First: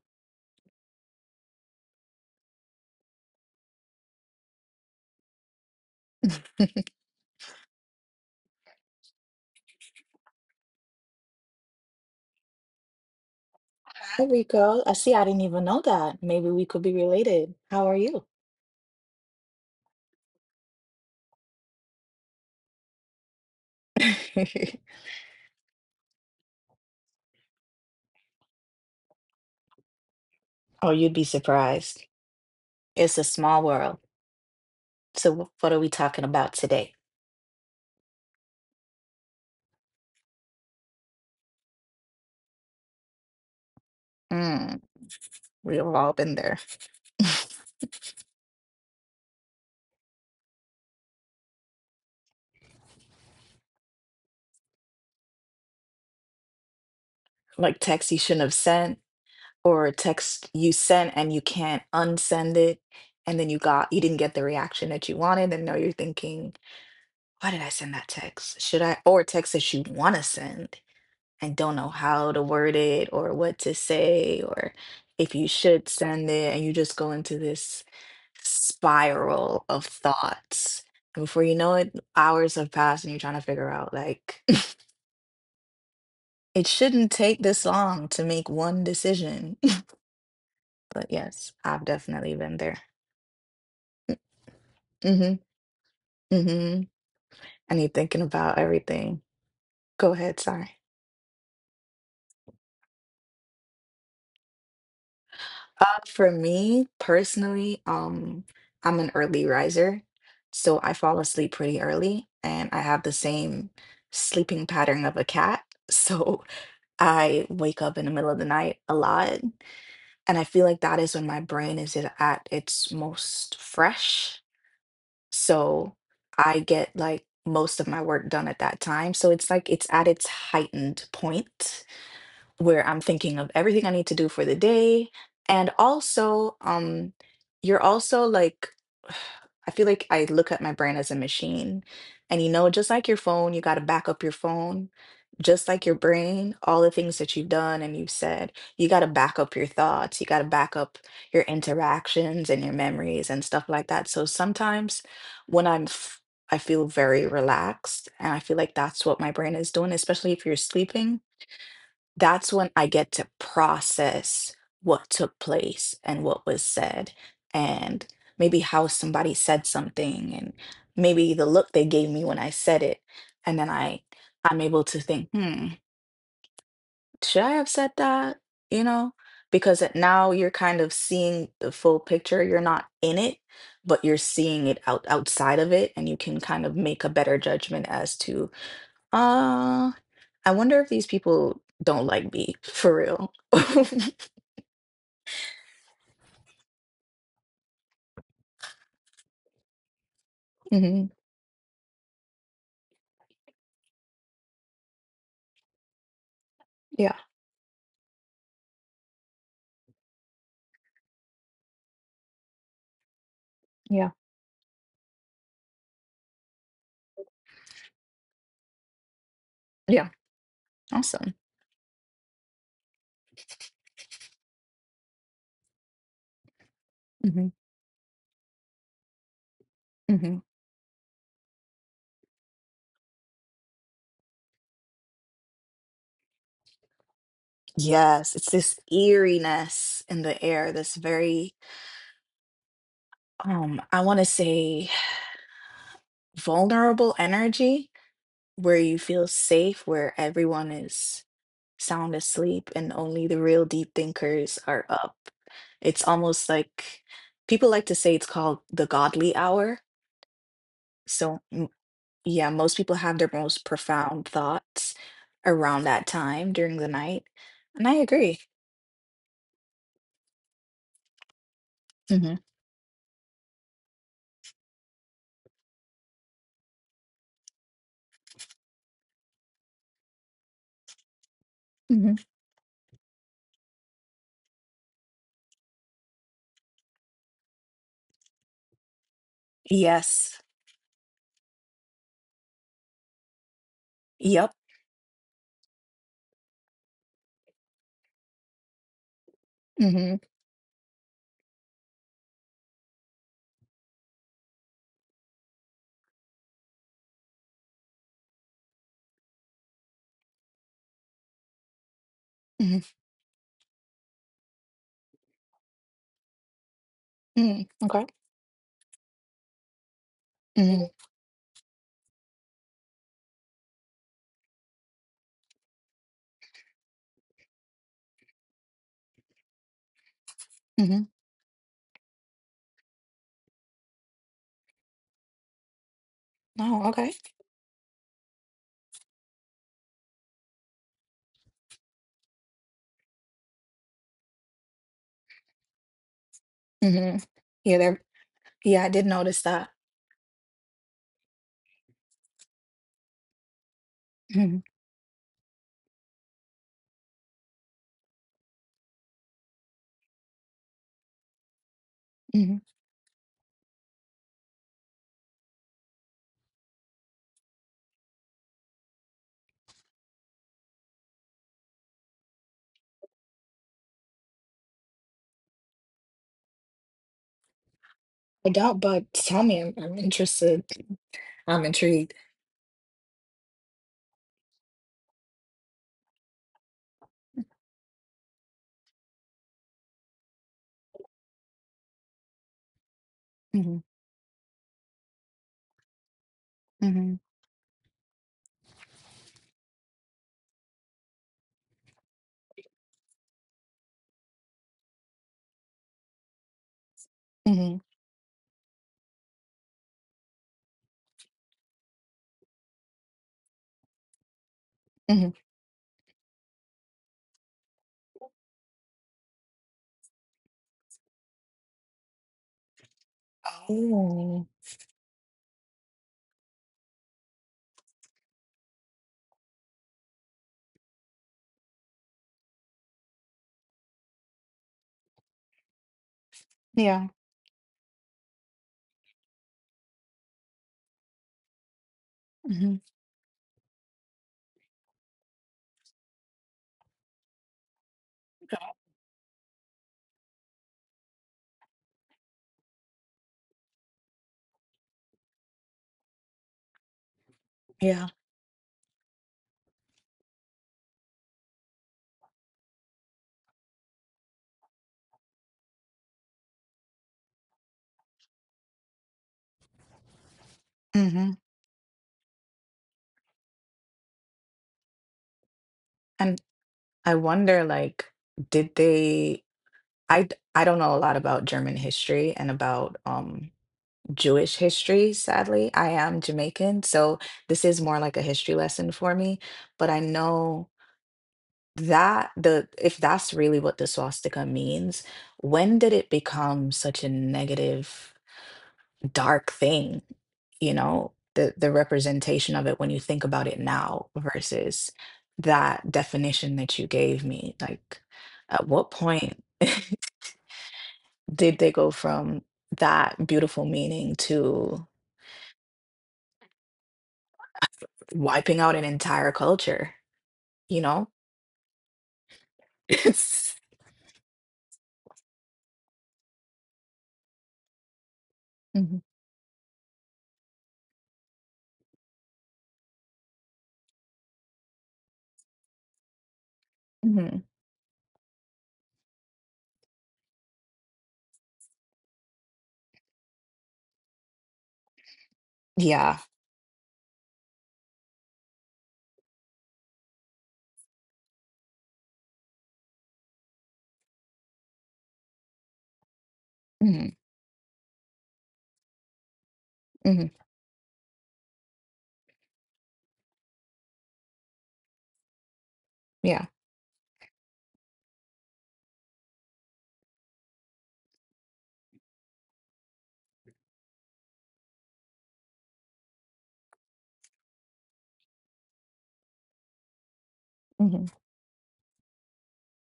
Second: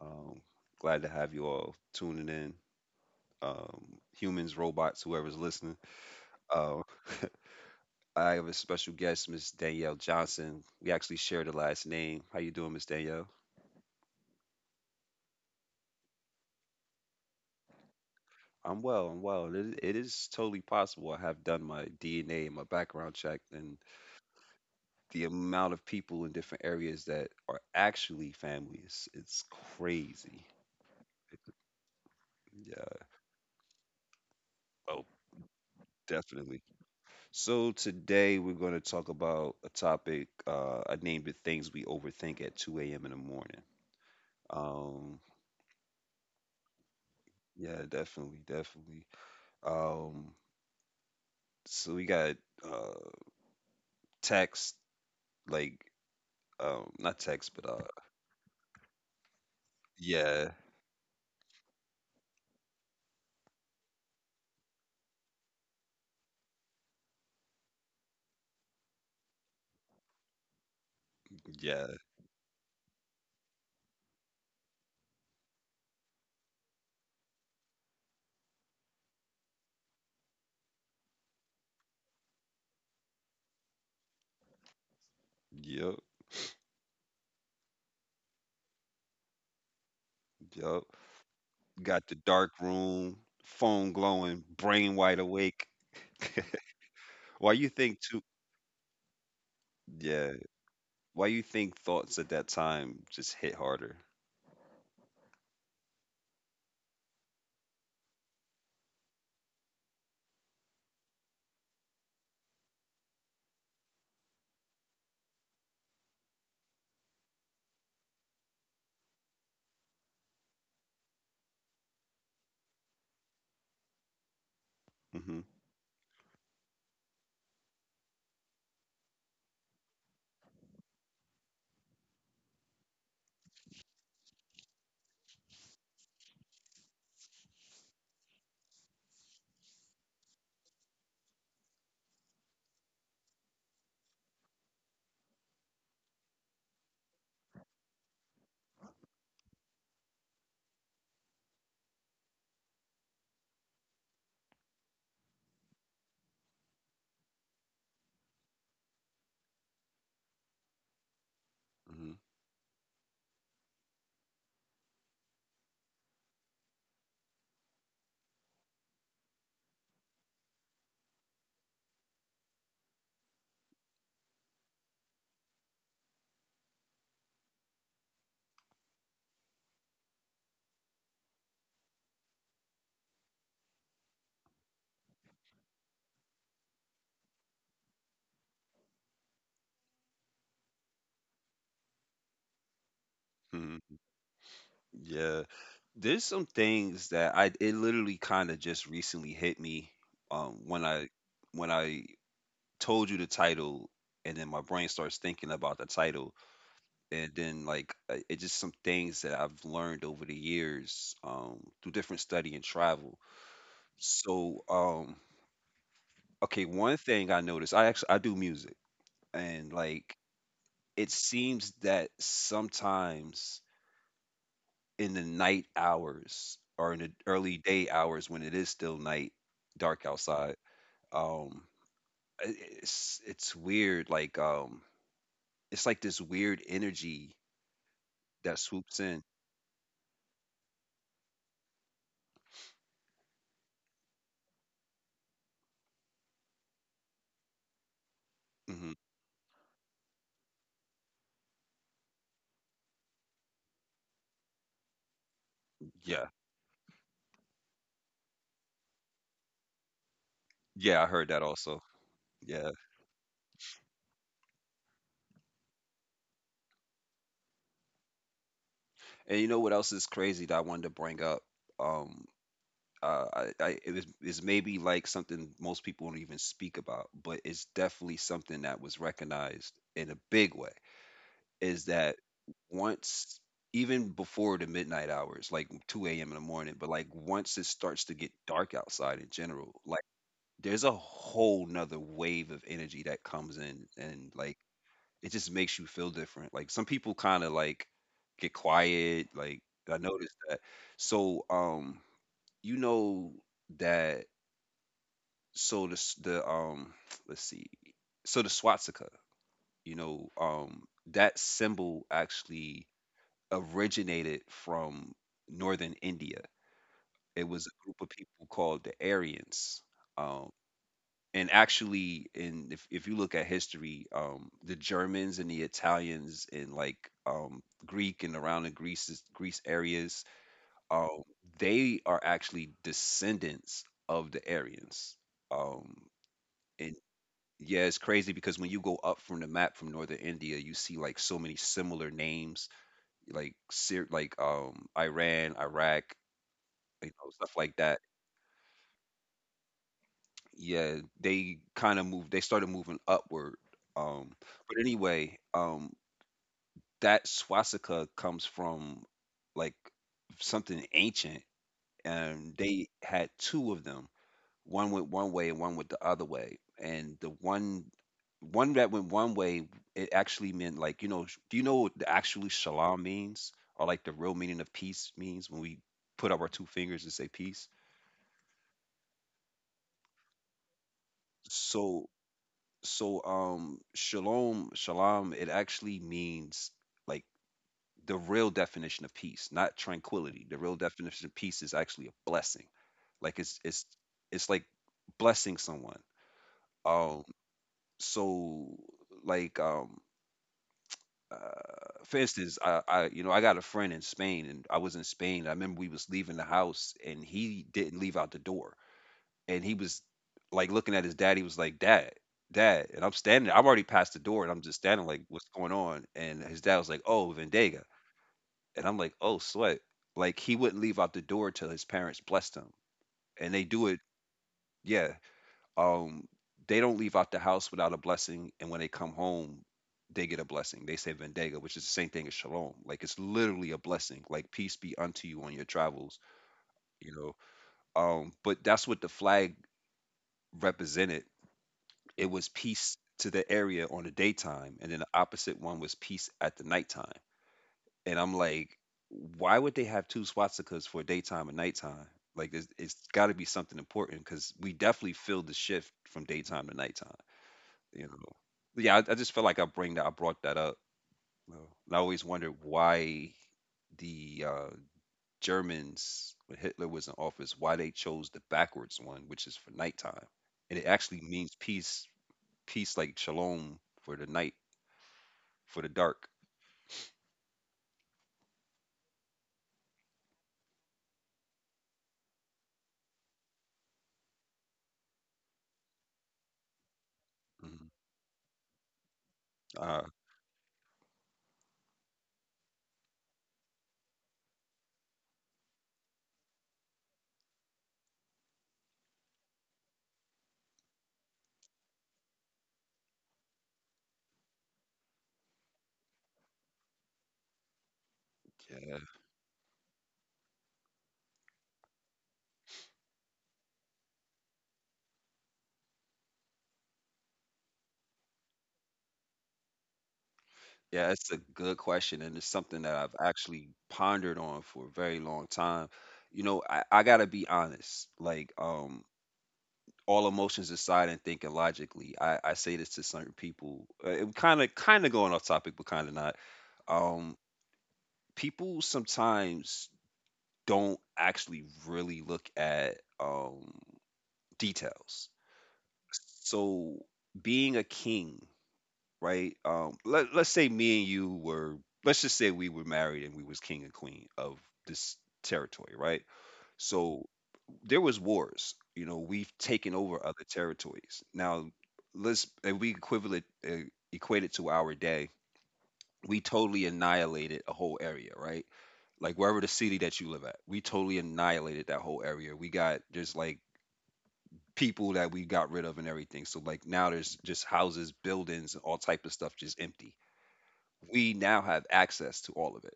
Um, Glad to have you all tuning in. Um, Humans, robots, whoever's listening. Uh, I have a special guest, Miss Danielle Johnson. We actually share the last name. How you doing, Miss Danielle? Hi, Rico. I see. I didn't even know that. Maybe we could be related. How are you? I'm well. I'm well. It is totally possible. I have done my DNA and my background check, and the amount of people in different areas that are actually families, it's crazy. Oh, you'd be surprised. Yeah. It's a small world. Oh, So, what are we talking about definitely. today? So today we're going to talk about a topic. I named it "Things We Overthink at 2 a.m. in the morning." Mm, Um, we've all been there. yeah, definitely, definitely. Um, so we got uh, text, like not text, Like but text you shouldn't have sent, or text yeah, you sent and you can't unsend it, and then you didn't get the reaction that you wanted, and now you're thinking, why did I send that text? Should I? Or text that you want to send, I don't know yeah, how to word it or what to say or if you should send it and you just go into this spiral of thoughts. And before you know it, hours have passed and you're trying to figure out like yep, it shouldn't take this long to make one decision. yep. But yes, I've Got the definitely dark been there. room, phone glowing, brain wide Mm-hmm. awake. Mm-hmm. Why you And you're think thinking too? about everything. Go Yeah, ahead, sorry. why you think thoughts at that time just hit harder? For me personally, I'm an early riser, so I fall asleep pretty early, and I have the same sleeping pattern of a cat. So I wake up in the middle of the night a lot, and I feel like that is when my brain is at its most fresh. Hmm. So I get like most of my work done at that time. So it's like it's at its heightened point where I'm thinking of everything I need to do for the day. And also, you're also like, I feel like I look at my brain as a machine. And just like your phone, you got to back up your phone. Just like your brain, all the things that you've done and you've said, you got to back up your thoughts. You got to back up your interactions and your memories and stuff like that. So sometimes when I'm, I feel very relaxed and I feel like that's what my brain is doing, especially if you're sleeping that's when I get to process what took place and what was said, and maybe how somebody said something, and maybe the look they gave me when I said it. And then I'm able to think, should I have said that? You know, because now you're kind of seeing the full picture. You're not in it, but you're seeing it outside of it, and you can kind of make a better judgment as to, "Ah, I wonder if these people don't like me for real." Hmm. Yeah. There's some things that I it literally kind of just recently hit me when I Hmm. when I told you the title, and then my brain starts thinking about the title, Yeah, and then like it's just some things that I've learned over the years through different study and travel. yeah, So okay, one thing I noticed, I actually I do music, and yeah. like it Awesome. seems that sometimes in the night hours, or in the Hmm. early day hours when it is still night, dark Hmm. outside. Um, i- it's weird. Like it's like this weird energy Yes, it's that this swoops in. eeriness in the air, this very, I want to say vulnerable energy where you Hmm. feel safe, where everyone is sound asleep and only the real deep thinkers are up. It's Yeah, almost like people like to say it's called the godly hour. yeah, I heard So that also. yeah, Yeah, most people have their most profound thoughts around that time during the night. And I agree. and you know what else is crazy that I wanted to bring up? Um, Hmm. uh, I it was is maybe like something most people don't even speak about, but it's definitely something that was recognized in a big way, is Hmm. that once, even before the midnight hours like 2 a.m. in the morning, but like once it starts to get dark outside in general, like Yes. there's a whole nother wave of energy that comes in, and Yep. like it just makes you feel different. Like some people kind of like get quiet. Like I Hmm. noticed that. So you know that, so the let's see, so the swastika, you know, that symbol actually Hmm. originated from northern India. It Hmm. was a group Okay. of people called the Aryans. Um, Hmm. and actually, in if you look at history, the Germans and the Italians and like Greek and around the Greece areas, Hmm. um, they are actually descendants of the Aryans. Um, No, and okay. yeah, it's crazy because when you go up from the map from northern India, you see like so many similar names, like Syr like Iran, Iraq, you Hmm. know, stuff like Yeah, there that. yeah, I did notice that. Yeah, they kind of moved. They started moving upward. Um, Hmm. but anyway, that swastika comes from like something ancient, Hmm. and they had two of them. One went one way and one went the other way. And the one that went one way, it actually meant, like, you know, do you know what the actually shalom means? Or like the real meaning of peace means when we put up our two fingers and say peace? I doubt, but tell me, I'm interested. I'm So intrigued. Shalom, it actually means, like, the real definition of peace, not tranquility. The real definition of peace is actually a blessing. Like it's Hmm. it's it's like blessing someone. Hmm. Um so like uh, for instance, I you know, I got a friend in Spain, and I was in Spain. I remember we was leaving the house, and he Hmm. didn't leave out the door, and he was like looking at his dad. He was like, "Dad, Dad," and I'm standing. I have already passed the door, and I'm just standing like, Hmm. "What's going on?" And his dad was like, "Oh, Vendega," and I'm like, "Oh, sweat." Like he wouldn't leave out the door till his parents blessed him, and they do it. Oh, Yeah, um, they don't leave out the house without a blessing, and when they come home, they get a blessing. They say vendega, which is the same thing as shalom. Like it's literally a blessing. Like peace be unto you on your travels. yeah. You know, but that's what the flag represented. It was Hmm. peace to the area on the daytime, and then the opposite one was peace at the nighttime. And I'm like, why would they have two swastikas for daytime and nighttime? Like it's got to be something important, because we definitely feel the shift from daytime to nighttime. Yeah. You know, yeah, I just felt like I brought that up, you know, and I always wondered why the Germans, when Hitler was in office, why they chose the backwards one, which is for nighttime, and it actually Hmm. means peace, like shalom for the night, for the dark. And I wonder, like, did they I d- I don't know a lot about German history and about Jewish history, sadly. I am Jamaican, so this is Mhm. more like a history lesson for me, but I uh, know that the if that's really what the swastika means, when did it become such a negative, dark thing? The representation of it when you think about it now versus that definition that you gave me. Like, at what yeah, point? Did they go from that beautiful meaning to wiping out an entire culture? You know, yeah, it's a good question, and it's something that I've it's. actually pondered on for a very long time. You know, I gotta be honest, like Hmm. All emotions aside and thinking logically, I say this to certain people. It kind of going off topic, but kind of not. Um, Hmm. People sometimes don't actually really look at details. Yeah. So being a king, right? Let's just say we were married and we was king and queen of this territory, right? Hmm. So there was wars. You know, we've taken over Hmm. other territories. Now, let's if we equivalent equate it to our day. We Yeah. totally annihilated a whole area, right? Like wherever the city that you live at, we totally annihilated that whole area. We got just like people that we got rid of and everything. So like now there's just houses, buildings, all type of stuff just empty. Hmm. We now have access to all of it.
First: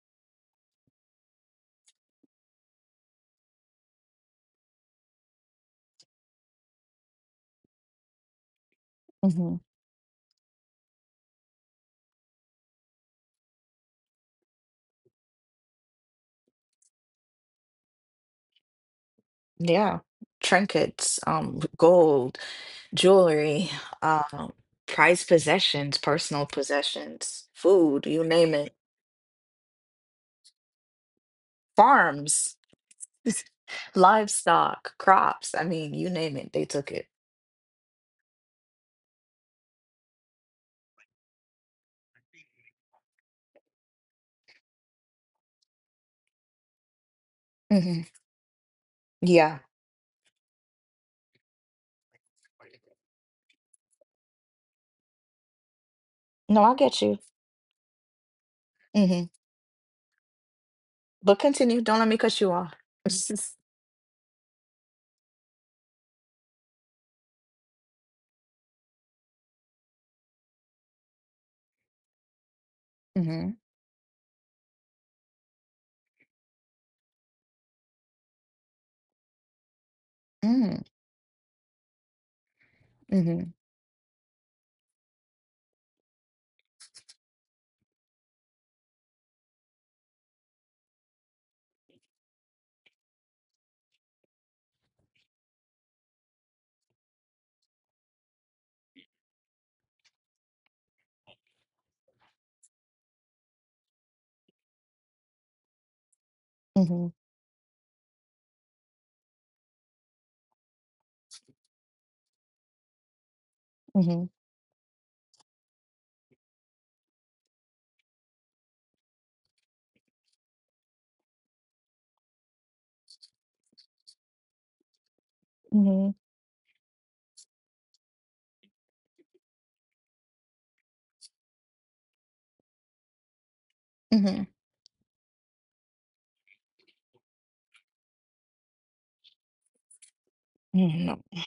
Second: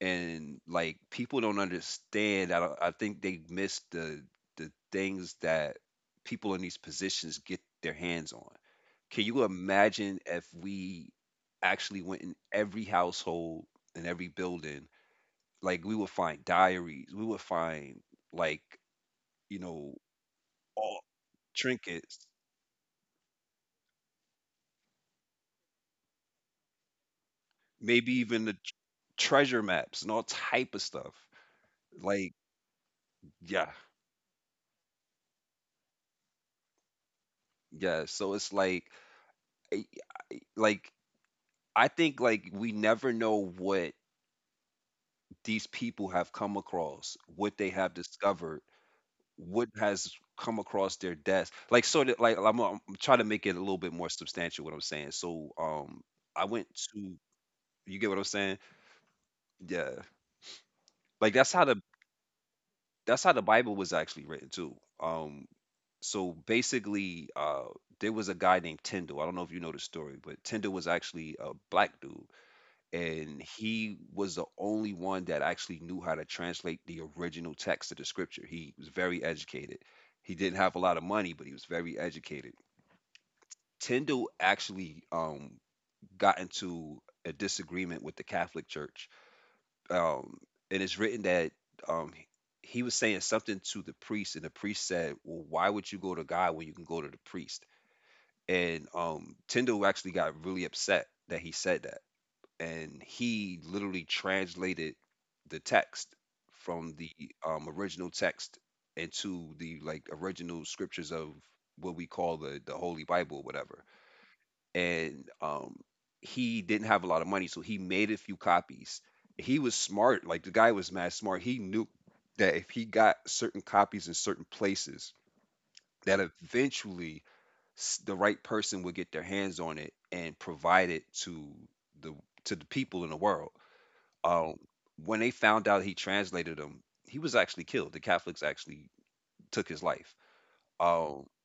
And like people don't understand. I don't, I think they miss the things that people in these positions get their hands on. Can you Hmm. imagine if we actually went in every household and every building? Like we would find diaries, we would find, like, you know Yeah. all Trinkets, trinkets, gold, jewelry, um, prized possessions, personal possessions, food, maybe you even the name tr- it, treasure maps and all type of stuff. Like, farms, yeah, livestock, crops. I mean, you name it, they took it. yeah. So it's like I- like I think, like, we never know what these people have come across, what they have Hmm. discovered, Yeah, what has come across their desk. Like, sort of like I'm trying to make it a little bit more substantial what I'm saying. So, I no, went I get to you. you get what I'm saying? Hmm. Yeah. Like But that's how the, continue. Don't let me cut you off. that's how the Bible was actually written too. So basically, there was a guy named Tyndall. I don't know if you know the story, but Tyndall was actually a black dude. And Mm-hmm. he was the only one that actually knew how to translate the original text of the scripture. He was very educated. He didn't have Mm-hmm. a lot of money, but he was very educated. Mm-hmm. Tyndale actually got into a disagreement with the Catholic Church, um, and it's written that, he was saying something to the priest, and the priest said, "Well, why would you go to God when you can go to the priest?" And Tyndale actually got really upset that he said that, and he literally translated the text from Mm-hmm. the original text into the, like, original scriptures of what we call the Holy Bible, whatever. Mm-hmm. And he didn't have a lot of money, so he made a few copies. He was smart, like the guy was mad smart. He knew that if he got certain copies in certain places, Mm-hmm. that eventually, the right person would get their hands on it and provide it to the, to the people in the world. Um, when they found out he translated them, he was actually killed. The Catholics actually took his life. Mm-hmm. Um, No.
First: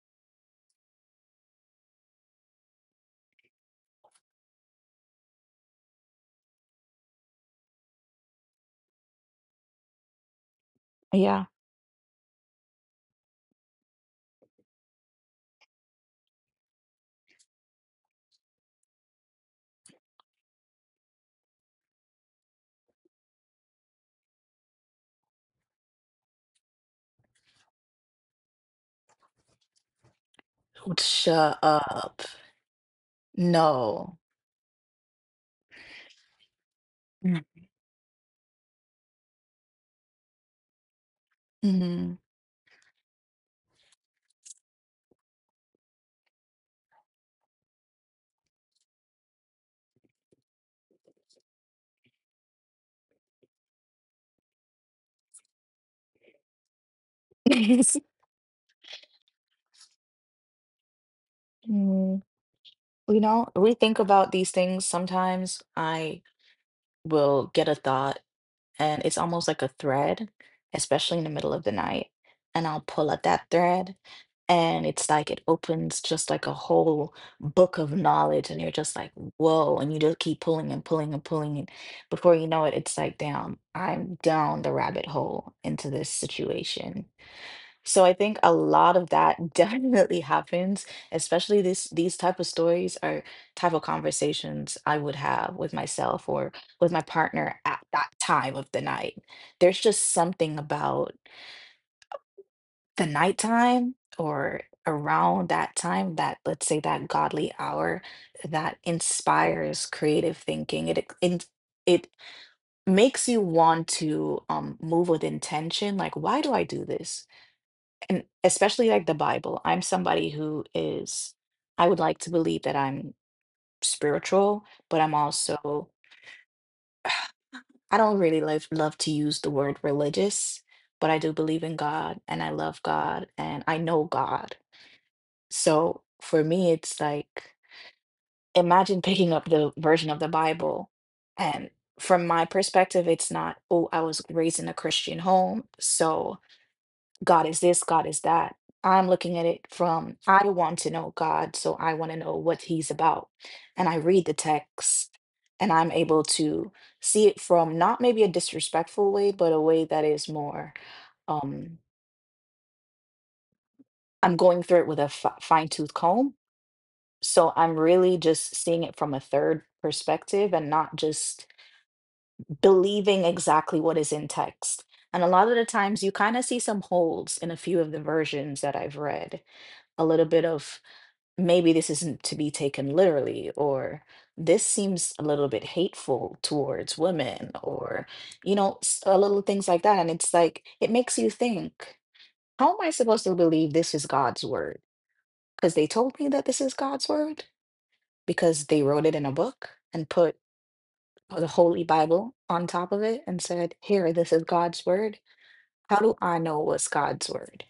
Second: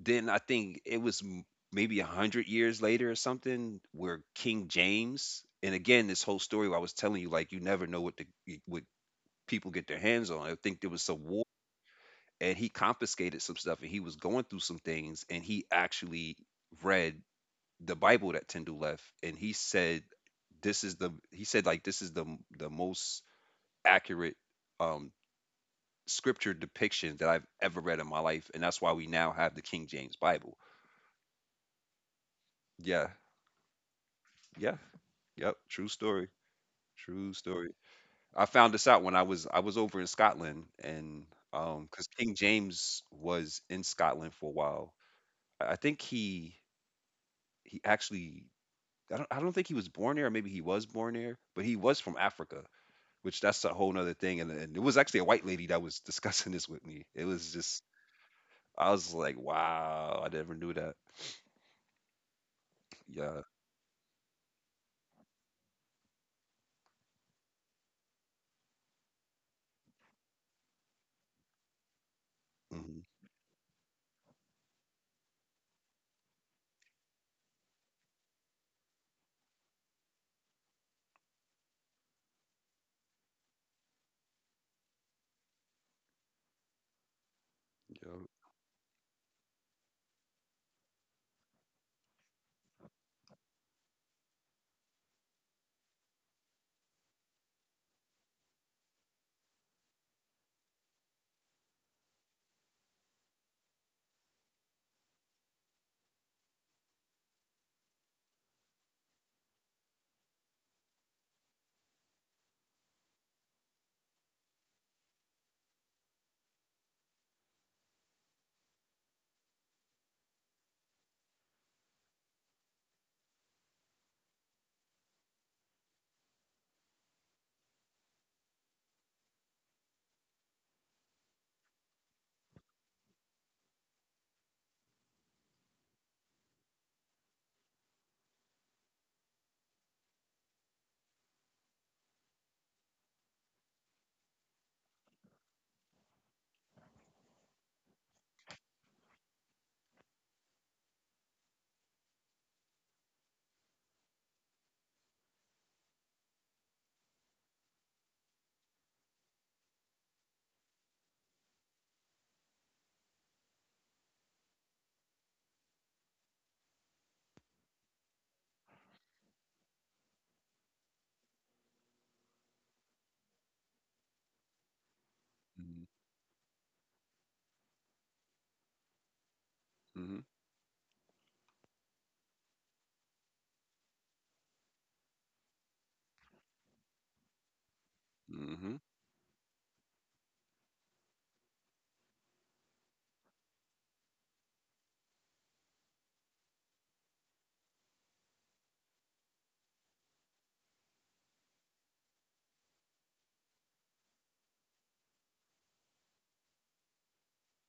then I think it was maybe 100 years later or something, where King James, and again, this whole story I was telling you, like you never know what the, what people get their hands on. I think there was some war, Yeah. and he confiscated some stuff, and he was going through some things, and he actually read the Bible that Tyndall left, and he said, "This is the," he said, like, "This is the most accurate um, scripture depiction that I've ever read in my life," and that's why we now have the King James Bible. Shut up. Yeah, No. yeah, yep. True story. True Mm-hmm. story. I found this out when I was over in Scotland, and because King James was in Scotland for a while. I think he actually, I don't think he was born there, or maybe he was born there, but he was from Africa. Which, that's a whole nother thing, and it was actually a white lady that was discussing this with me. It was just I was like, "Wow, I never knew that." Mm. Yeah. We think about these things. Sometimes I will get a thought and it's almost like a thread, especially in the middle of the night. And I'll Mhm. pull at that thread, and it's like it opens just like a whole book of knowledge, and you're just like, whoa, and you just keep pulling and pulling and pulling. And before you know it, it's like, damn, I'm down the rabbit hole into this situation. So I Yeah. think a lot of that definitely happens, especially this these type of stories are type of conversations I would have with myself or with my partner at that time of the night. There's just something about the nighttime or around that time that let's say that godly hour that inspires creative thinking. It it makes you want to move with intention. Like, why do I do this? And especially like the Bible. I'm somebody who is, I would like to believe that I'm spiritual, but I'm also, I don't really love, love to use the word religious, but I do believe in God and I love God and I know God. So for me, it's like, imagine picking up the version of the Bible. And from my perspective, it's not, oh, I was raised in a Christian home, so. God is this, God is that. I'm looking at it from I want to know God, so I want to know what He's about. And I read the text and I'm able to see it from not maybe a disrespectful way, but a way that is more, um, I'm going through it with a fine tooth comb. So I'm really just seeing it from a third perspective and not just believing exactly what is in text. And a lot of the Mhm. times you kind of see some holes in a few of the versions that I've read a Mhm. little bit of maybe this isn't to be taken literally, or this seems a little bit hateful towards women, or, you know, Mhm. Little things like that. And it's like, it makes you think, how am I supposed to believe this is God's word? Because they told me that this is God's word, because they wrote it in a book and put the Holy Bible on top of it and said, here, this is God's word. How do I know what's God's word?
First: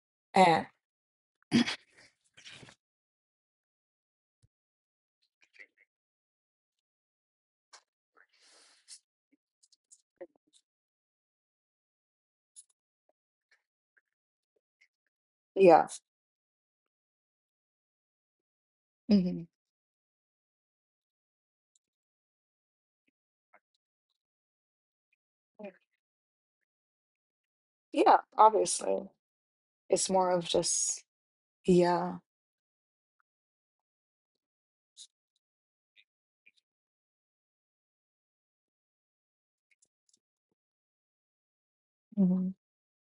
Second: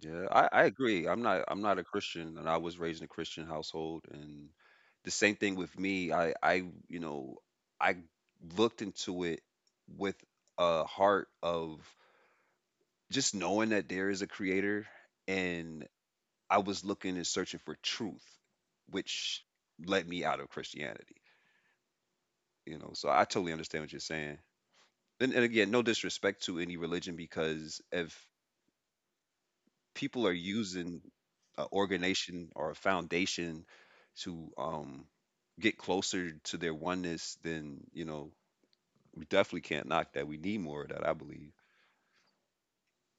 Yeah, I And agree. I'm not a Christian, and I was raised in a Christian household, and the same thing with me. I you know I looked into it with a heart of just knowing that there is a creator, and yeah. I was looking and searching for truth, which Mhm. led me out of Christianity. You know, so I totally understand what you're saying. And again, no disrespect to any religion, because Yeah, if obviously. It's people are more of using just, an yeah. organization or a foundation to get closer to their oneness, then you know we definitely can't knock that. We need more of that, I believe. Mhm.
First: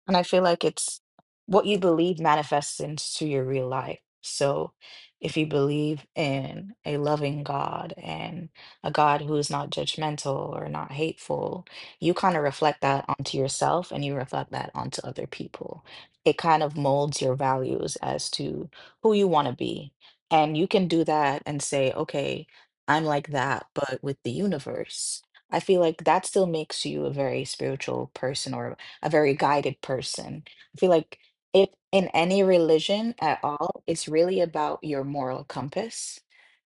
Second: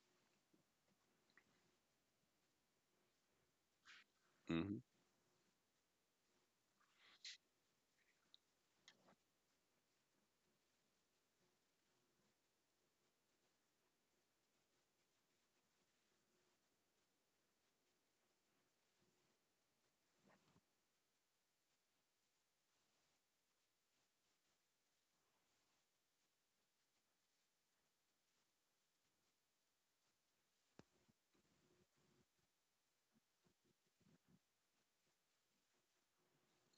And I feel like it's what you believe manifests into your real life. So hmm if you believe in a loving God and a God who is not judgmental or not hateful, you kind of reflect that onto yourself and you reflect that onto other people. It kind of molds your values as to who you want to be. And you can do that and say, okay, I'm like that, but with the universe. I feel like that still makes you a very spiritual person or a very guided person. I feel like if in any religion at all, it's really about your moral compass.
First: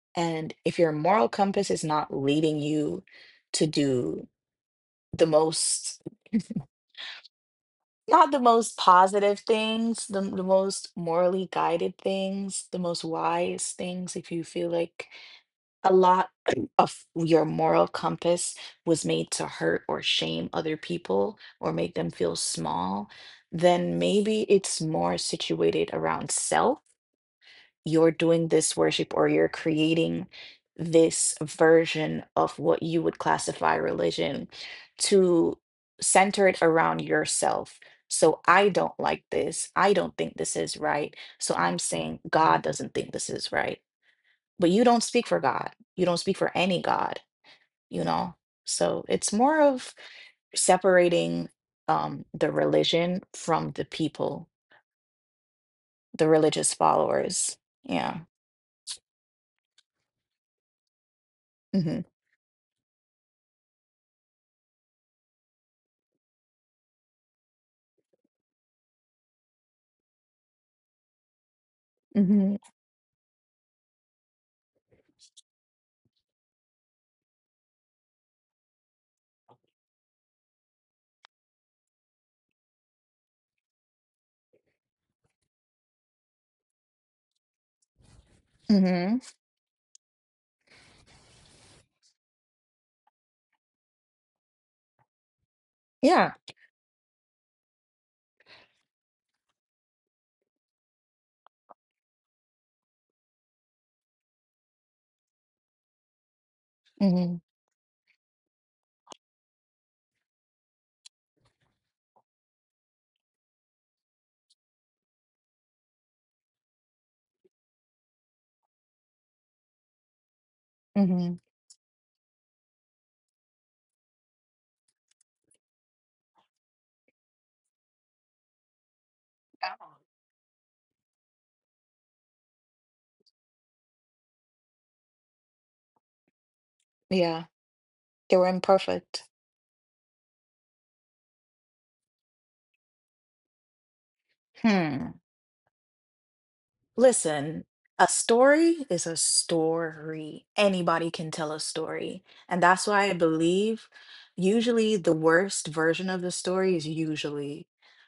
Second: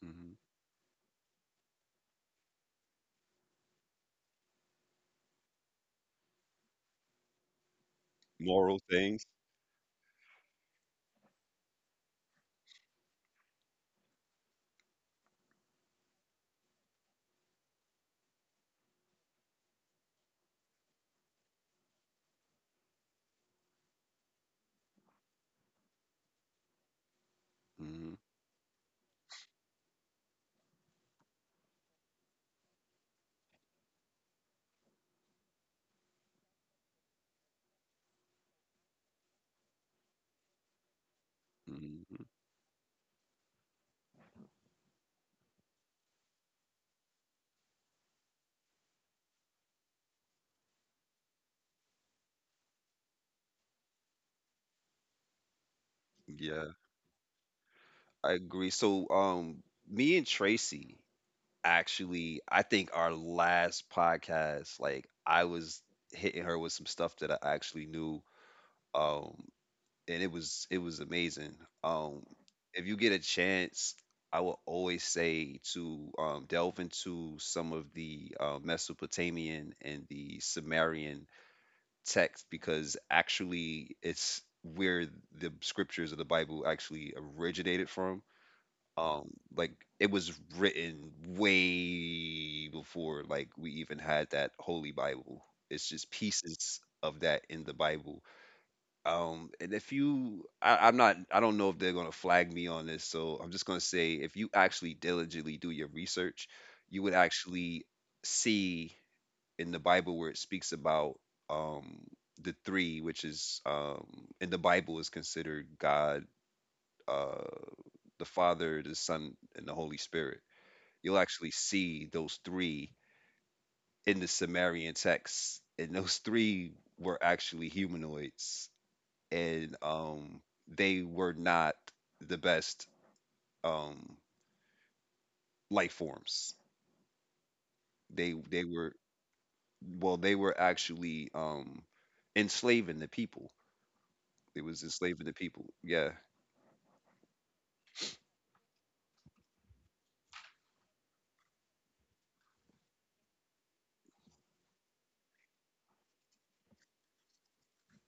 hmm And if your moral compass is not leading you to do the most, not the Moral most things. positive things, the most morally guided things, the most wise things, if you feel like a lot of your moral compass was made to hurt or shame other people or make them feel small, then maybe it's more situated around self. You're hmm doing this worship or you're creating this version of what you would classify religion to center it around yourself. So I don't like this. I don't think this is right. So I'm saying hmm God doesn't think this is right but you don't speak for God. You don't speak for any God, you know? So it's more of separating the religion from the people, the Yeah, religious followers. Yeah. I agree. So, me and Tracy Hmm. actually, I think our last podcast, like I was hitting her with some stuff that I actually knew. Um, and it was amazing. Um, Hmm. if you get a chance, I will always say to delve into some of the Mesopotamian and the Sumerian texts, because actually it's where the scriptures of the Bible actually originated from. Hmm. Um, like, it was written way before like we even had that Holy Bible. It's just Yeah. pieces of that in the Bible, and if you, I, I'm not, I don't know if they're gonna flag me on this, so I'm just gonna say if you actually diligently do your research, you would Hmm. actually see in the Bible where it speaks about um the three, which is in the Bible is considered God, uh the Father, the Son, and the Holy Spirit. You'll Hmm. actually see those three in the Sumerian texts, and those three were actually humanoids and they were not the best um, life forms. Yeah. They were They were imperfect. Well, they were actually enslaving the people. It was Hmm. enslaving the people. Yeah. Listen, a story is a story. Anybody can tell a story. And that's why I believe usually the worst version of the story is usually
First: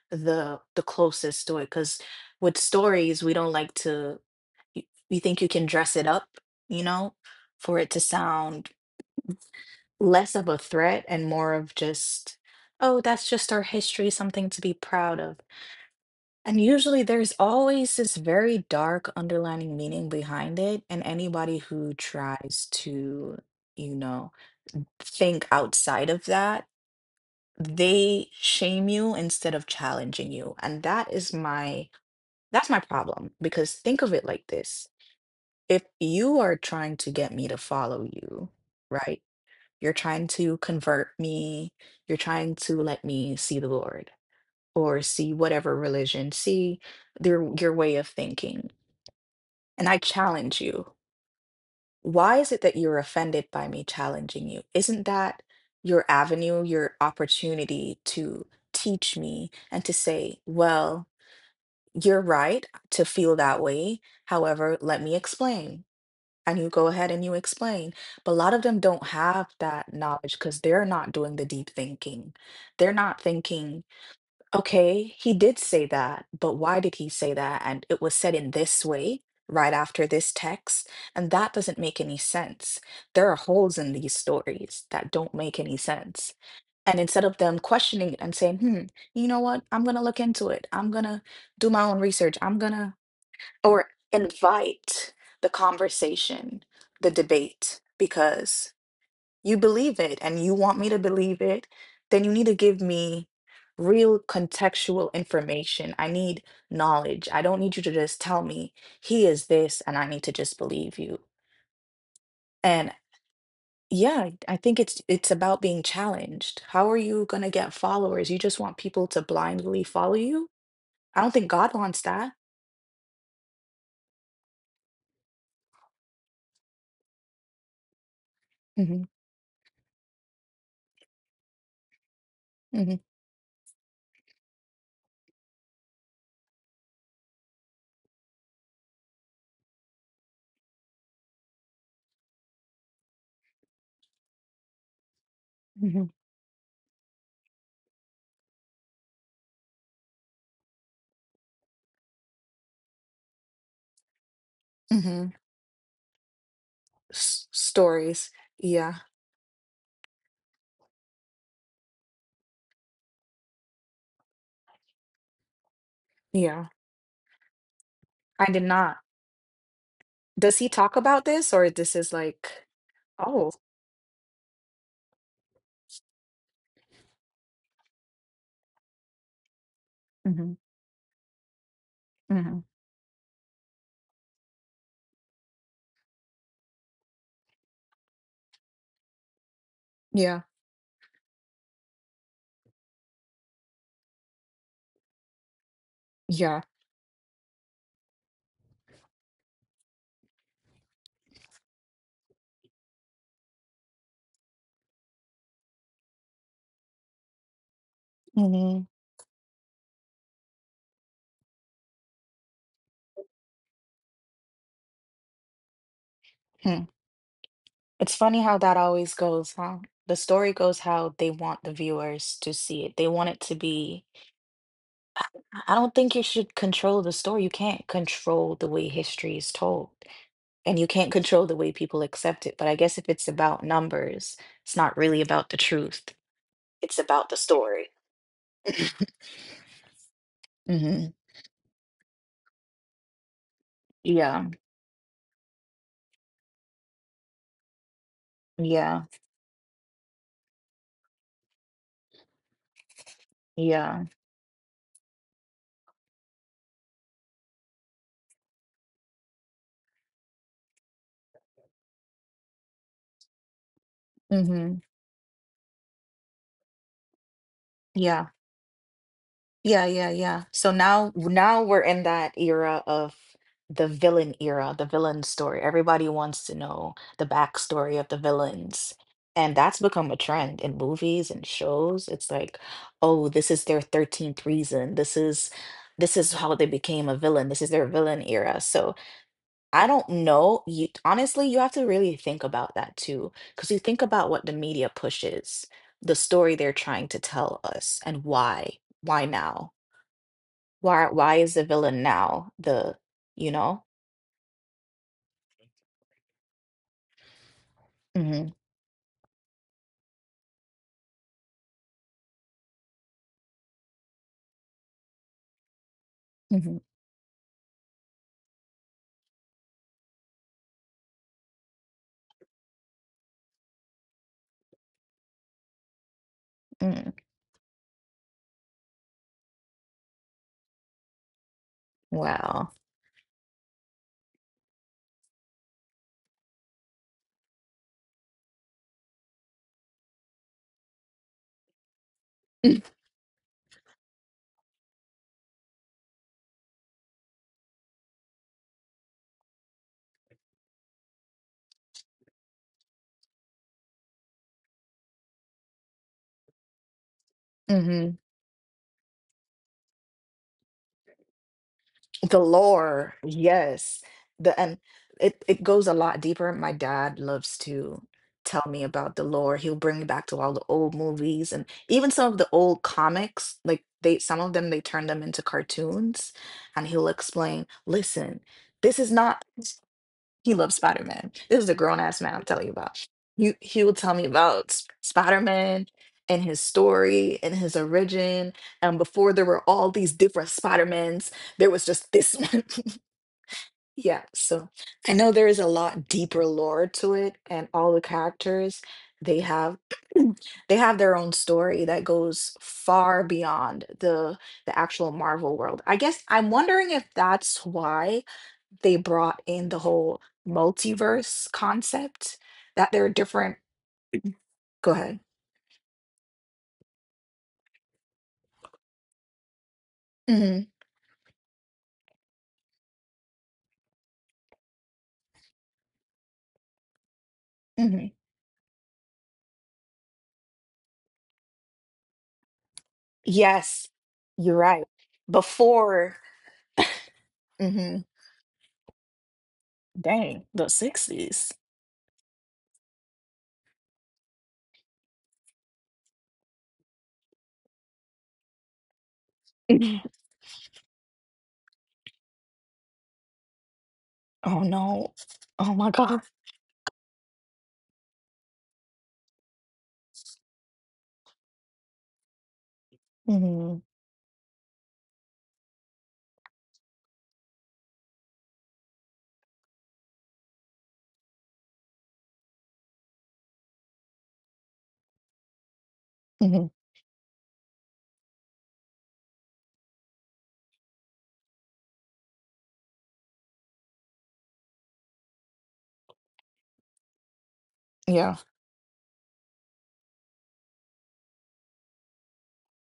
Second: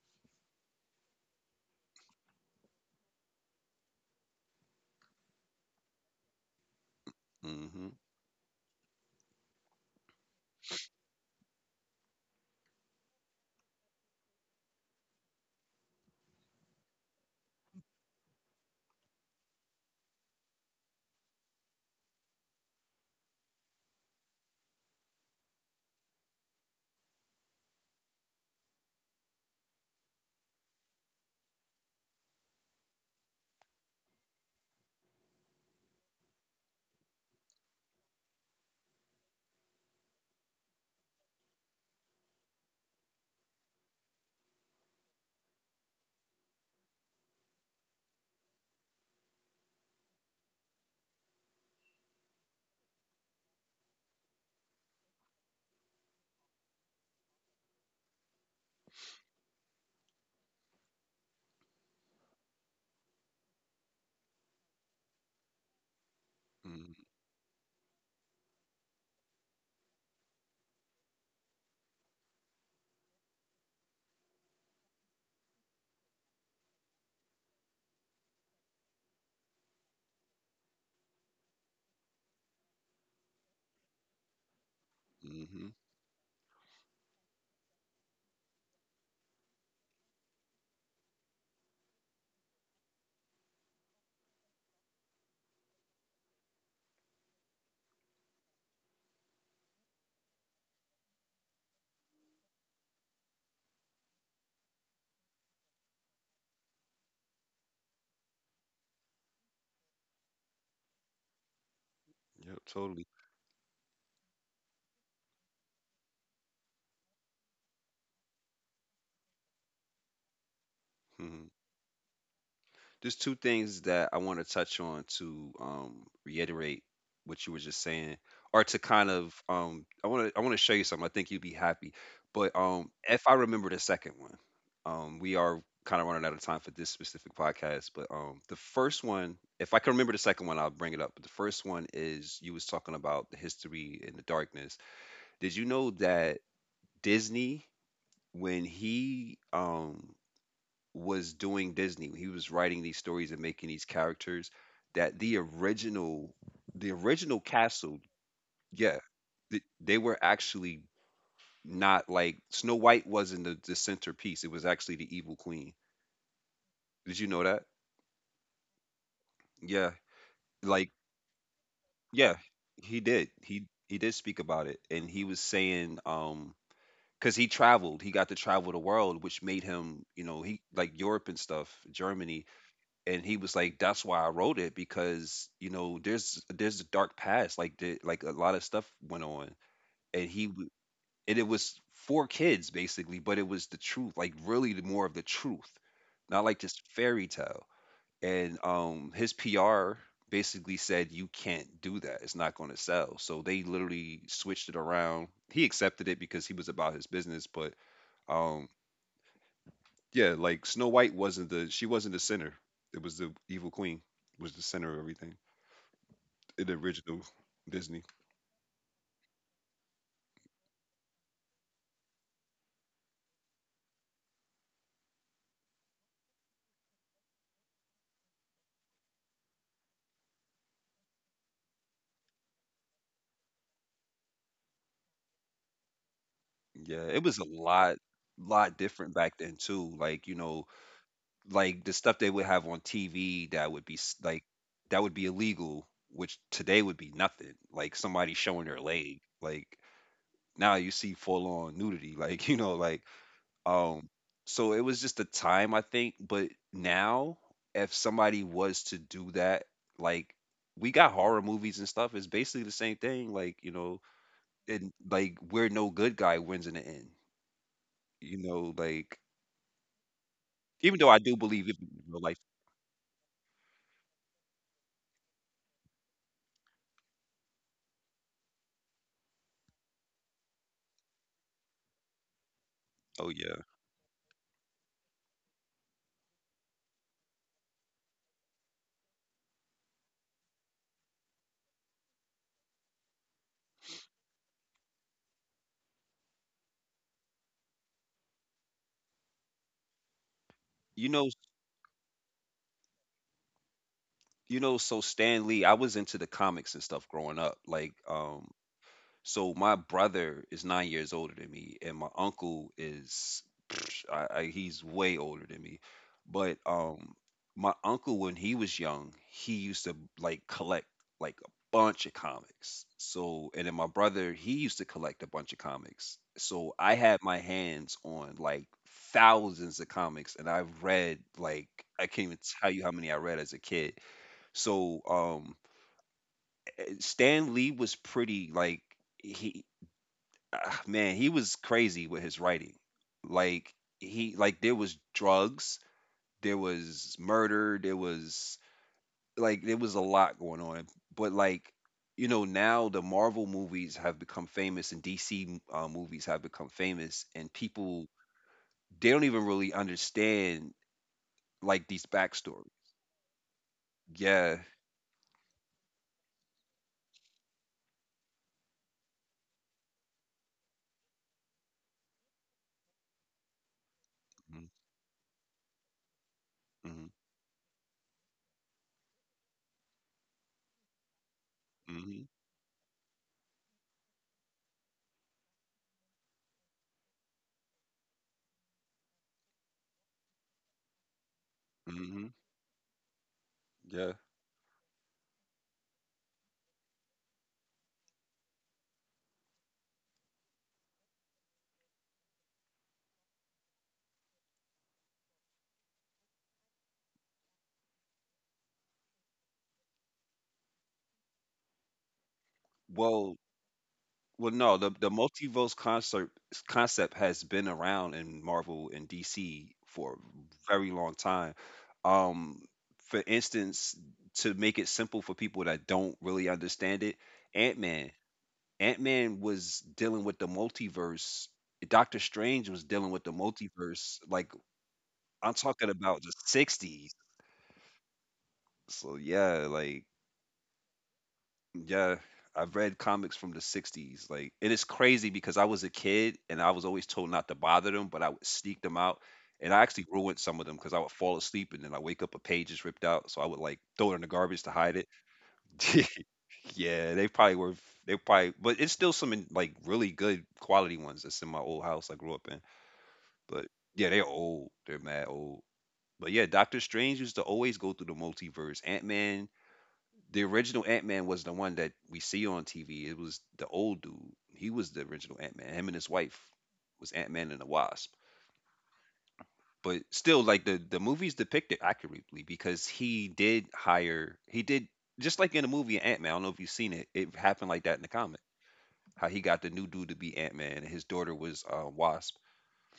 the closest story. Because with stories, we don't like to, you, you think you can dress it up, you know, for Mm-hmm. it to sound less of a threat and more of just, oh, that's just our history, something to be proud of. And usually there's always this very dark underlining meaning behind it. And anybody who tries to, you know, think outside of that, they shame you instead of challenging you. And that's my problem because think of it like this. If you are trying to get me to follow you, right? You're trying to convert me, you're trying to let me see the Lord or see whatever religion, see their your way of thinking. And I challenge you. Why is it that you're offended by me challenging you? Isn't that your avenue, your opportunity to teach me and to say, well, you're right to feel that way. However, let me explain. And you go Mm-hmm. ahead and you explain. But a lot of them don't have that knowledge because they're not doing the deep thinking. They're not thinking. Okay, he did say that, but why did he say that? And it was said in this way right after this text, and that doesn't make any sense. There are holes in these stories that don't make Mm-hmm. any sense. And instead of them questioning it and saying, hmm, you know what? I'm gonna look into it. I'm gonna do my own research. I'm gonna, or invite the conversation, the debate, because you believe it and you want me to believe it, then you need to give me real contextual information. I need knowledge. I don't need you to just tell me he is this and I need to just believe you. Yep. And Totally. yeah, I think it's about being challenged. How are you going to get followers? You just want people to blindly follow you? I don't Mm-hmm. think God wants that. There's two things that I want to touch on to reiterate what you were just saying, or to Hmm. kind of I want to show you something. I think you'd be happy. But Hmm. if I remember the second one, we are kind of running out of time for this specific podcast. But the first one, if I can remember the second one, I'll bring it up. But the first one is you was talking about the history and the darkness. Did you know Hmm. that Disney, when he was doing Disney, when he was writing these stories and making these characters, that Hmm. The original castle, Stories. Yeah. yeah, they were actually not like Snow White wasn't the centerpiece. It was actually the evil queen. Yeah. Did you know that? I did not. Yeah, Does he like talk about this or this is yeah, like, he did. oh? He did speak about it, and he was saying because he traveled, he got to travel the world, which made him, you know, Mhm, he like Europe and stuff, Germany. mhm. And he was like, that's why I wrote it, because you know there's a dark past, like the, like a lot of stuff went on, and Yeah, he w- and it was for kids basically, but it was the truth, like really the more of the truth, not like yeah. this fairy tale. And his pr basically said you can't do that, it's not going to sell, so they literally switched it around. He accepted it because he was about his business. But um Mhm, yeah, like Snow White wasn't the, she wasn't the center. It was the evil queen was the center of everything in the hmm. original Disney. It's funny how that always goes, huh? The story goes how they want the viewers to see it. They want it to be. I I don't think you should control the story. You can't control the way history is told, and you can't control the way people accept it. But I guess if it's about numbers, it's not really about the truth. It's Yeah, it about the was a story. Lot different back then too. Like, you know, Hmm. like the stuff they would have on TV that would be Yeah, like that would be illegal, which today would be nothing. Like somebody showing their yeah, leg. Like now you see full on nudity. Like, you know, like yeah. Um, so it was just the time, I think, but now if somebody was to do that, like we got horror movies and stuff, it's basically the same thing, like, you know, Hmm. and like where no good guy wins in the end. Yeah. You know, like Yeah, yeah, yeah. So even though I do now believe it we're in in real that life, era of the villain era, the villain story. Everybody wants to know the backstory of the villains. And that's become a trend in movies and shows. It's like, oh, oh this is yeah. their 13th reason. This is how they became a villain. This is their villain era. So I don't know. You honestly, you have to really think about that too, because you think about what the media pushes, the story they're trying to tell us, and why. Why now? You know, Why is the villain now the, you know? you know, so Stan Lee, I was into the comics and stuff growing up. Like, Mhm, so my brother is 9 years older than me, and my uncle is he's way older than me. But mhm, my uncle, when he was young, he used to like collect like a bunch of comics. So and then my brother, he used to collect a bunch of comics. So I mm, had my hands on like thousands of comics, and I've read like I can't even tell wow, you how many I read as a kid. So Stan Lee was pretty like, he, ah, man, he was crazy with his writing. Like he like there was drugs, there was murder, there was like there was a lot going on. But like you know now the Marvel movies have become famous and DC movies have become famous and people mhm. they don't even really understand like these The backstory. lore, yes. The Yeah. and it goes a lot deeper. My dad loves to tell me about the lore. He'll bring me back to all the old movies and even some of the old comics. Like they some of hmm them they turn them into cartoons and he'll hmm explain, listen, this is not. He loves Spider Man. This is a grown ass hmm man I'm telling you about. He will tell me about Spider Man and his story and his origin. And before there were all these different Spider Mans, there was just hmm this one. Yeah. Yeah. So I know there is a lot deeper lore to it, and all the characters they have they have their own story that goes far beyond the actual Marvel world. I guess I'm wondering if that's why they brought in the whole multiverse concept that there are Well, different. Well, no, Go the the ahead. multiverse concept concept has been around in Marvel and DC for Hmm. a very long time. Um, for instance, to make it simple for people that don't really understand it, Ant Hmm. Man, Ant Man was dealing with the multiverse. Doctor Strange was dealing with the Yes. multiverse. Like You're right. I'm talking Before. about the '60s. Hmm. So yeah, like Dang, the 60s. yeah, I've read comics from the 60s, like, and it's crazy because I was a kid and I was always told not to bother them, but I would sneak them out. And I Mhm. actually ruined some of them because I would fall asleep and then I wake up, a page is ripped out, so I would like throw it in the Oh garbage to hide it. no. Oh my God. Yeah, they probably were, they probably, but it's still some in, like really good quality ones that's in my old house I grew up in. But Hmm. yeah, they're old, they're mad old. But yeah, Doctor Strange used to always go through the multiverse. Ant Man, the original Ant Man was the one that we see on TV. It was the old dude. He was the original Ant Man. Him and his wife Hmm. was Ant Man and the Wasp. But still, like the movies depict it accurately because he did, just like in the movie Ant Man. I don't know if you've seen it. It happened like that in the Yeah. comic. How he got the new dude to be Ant Man and his daughter was Wasp.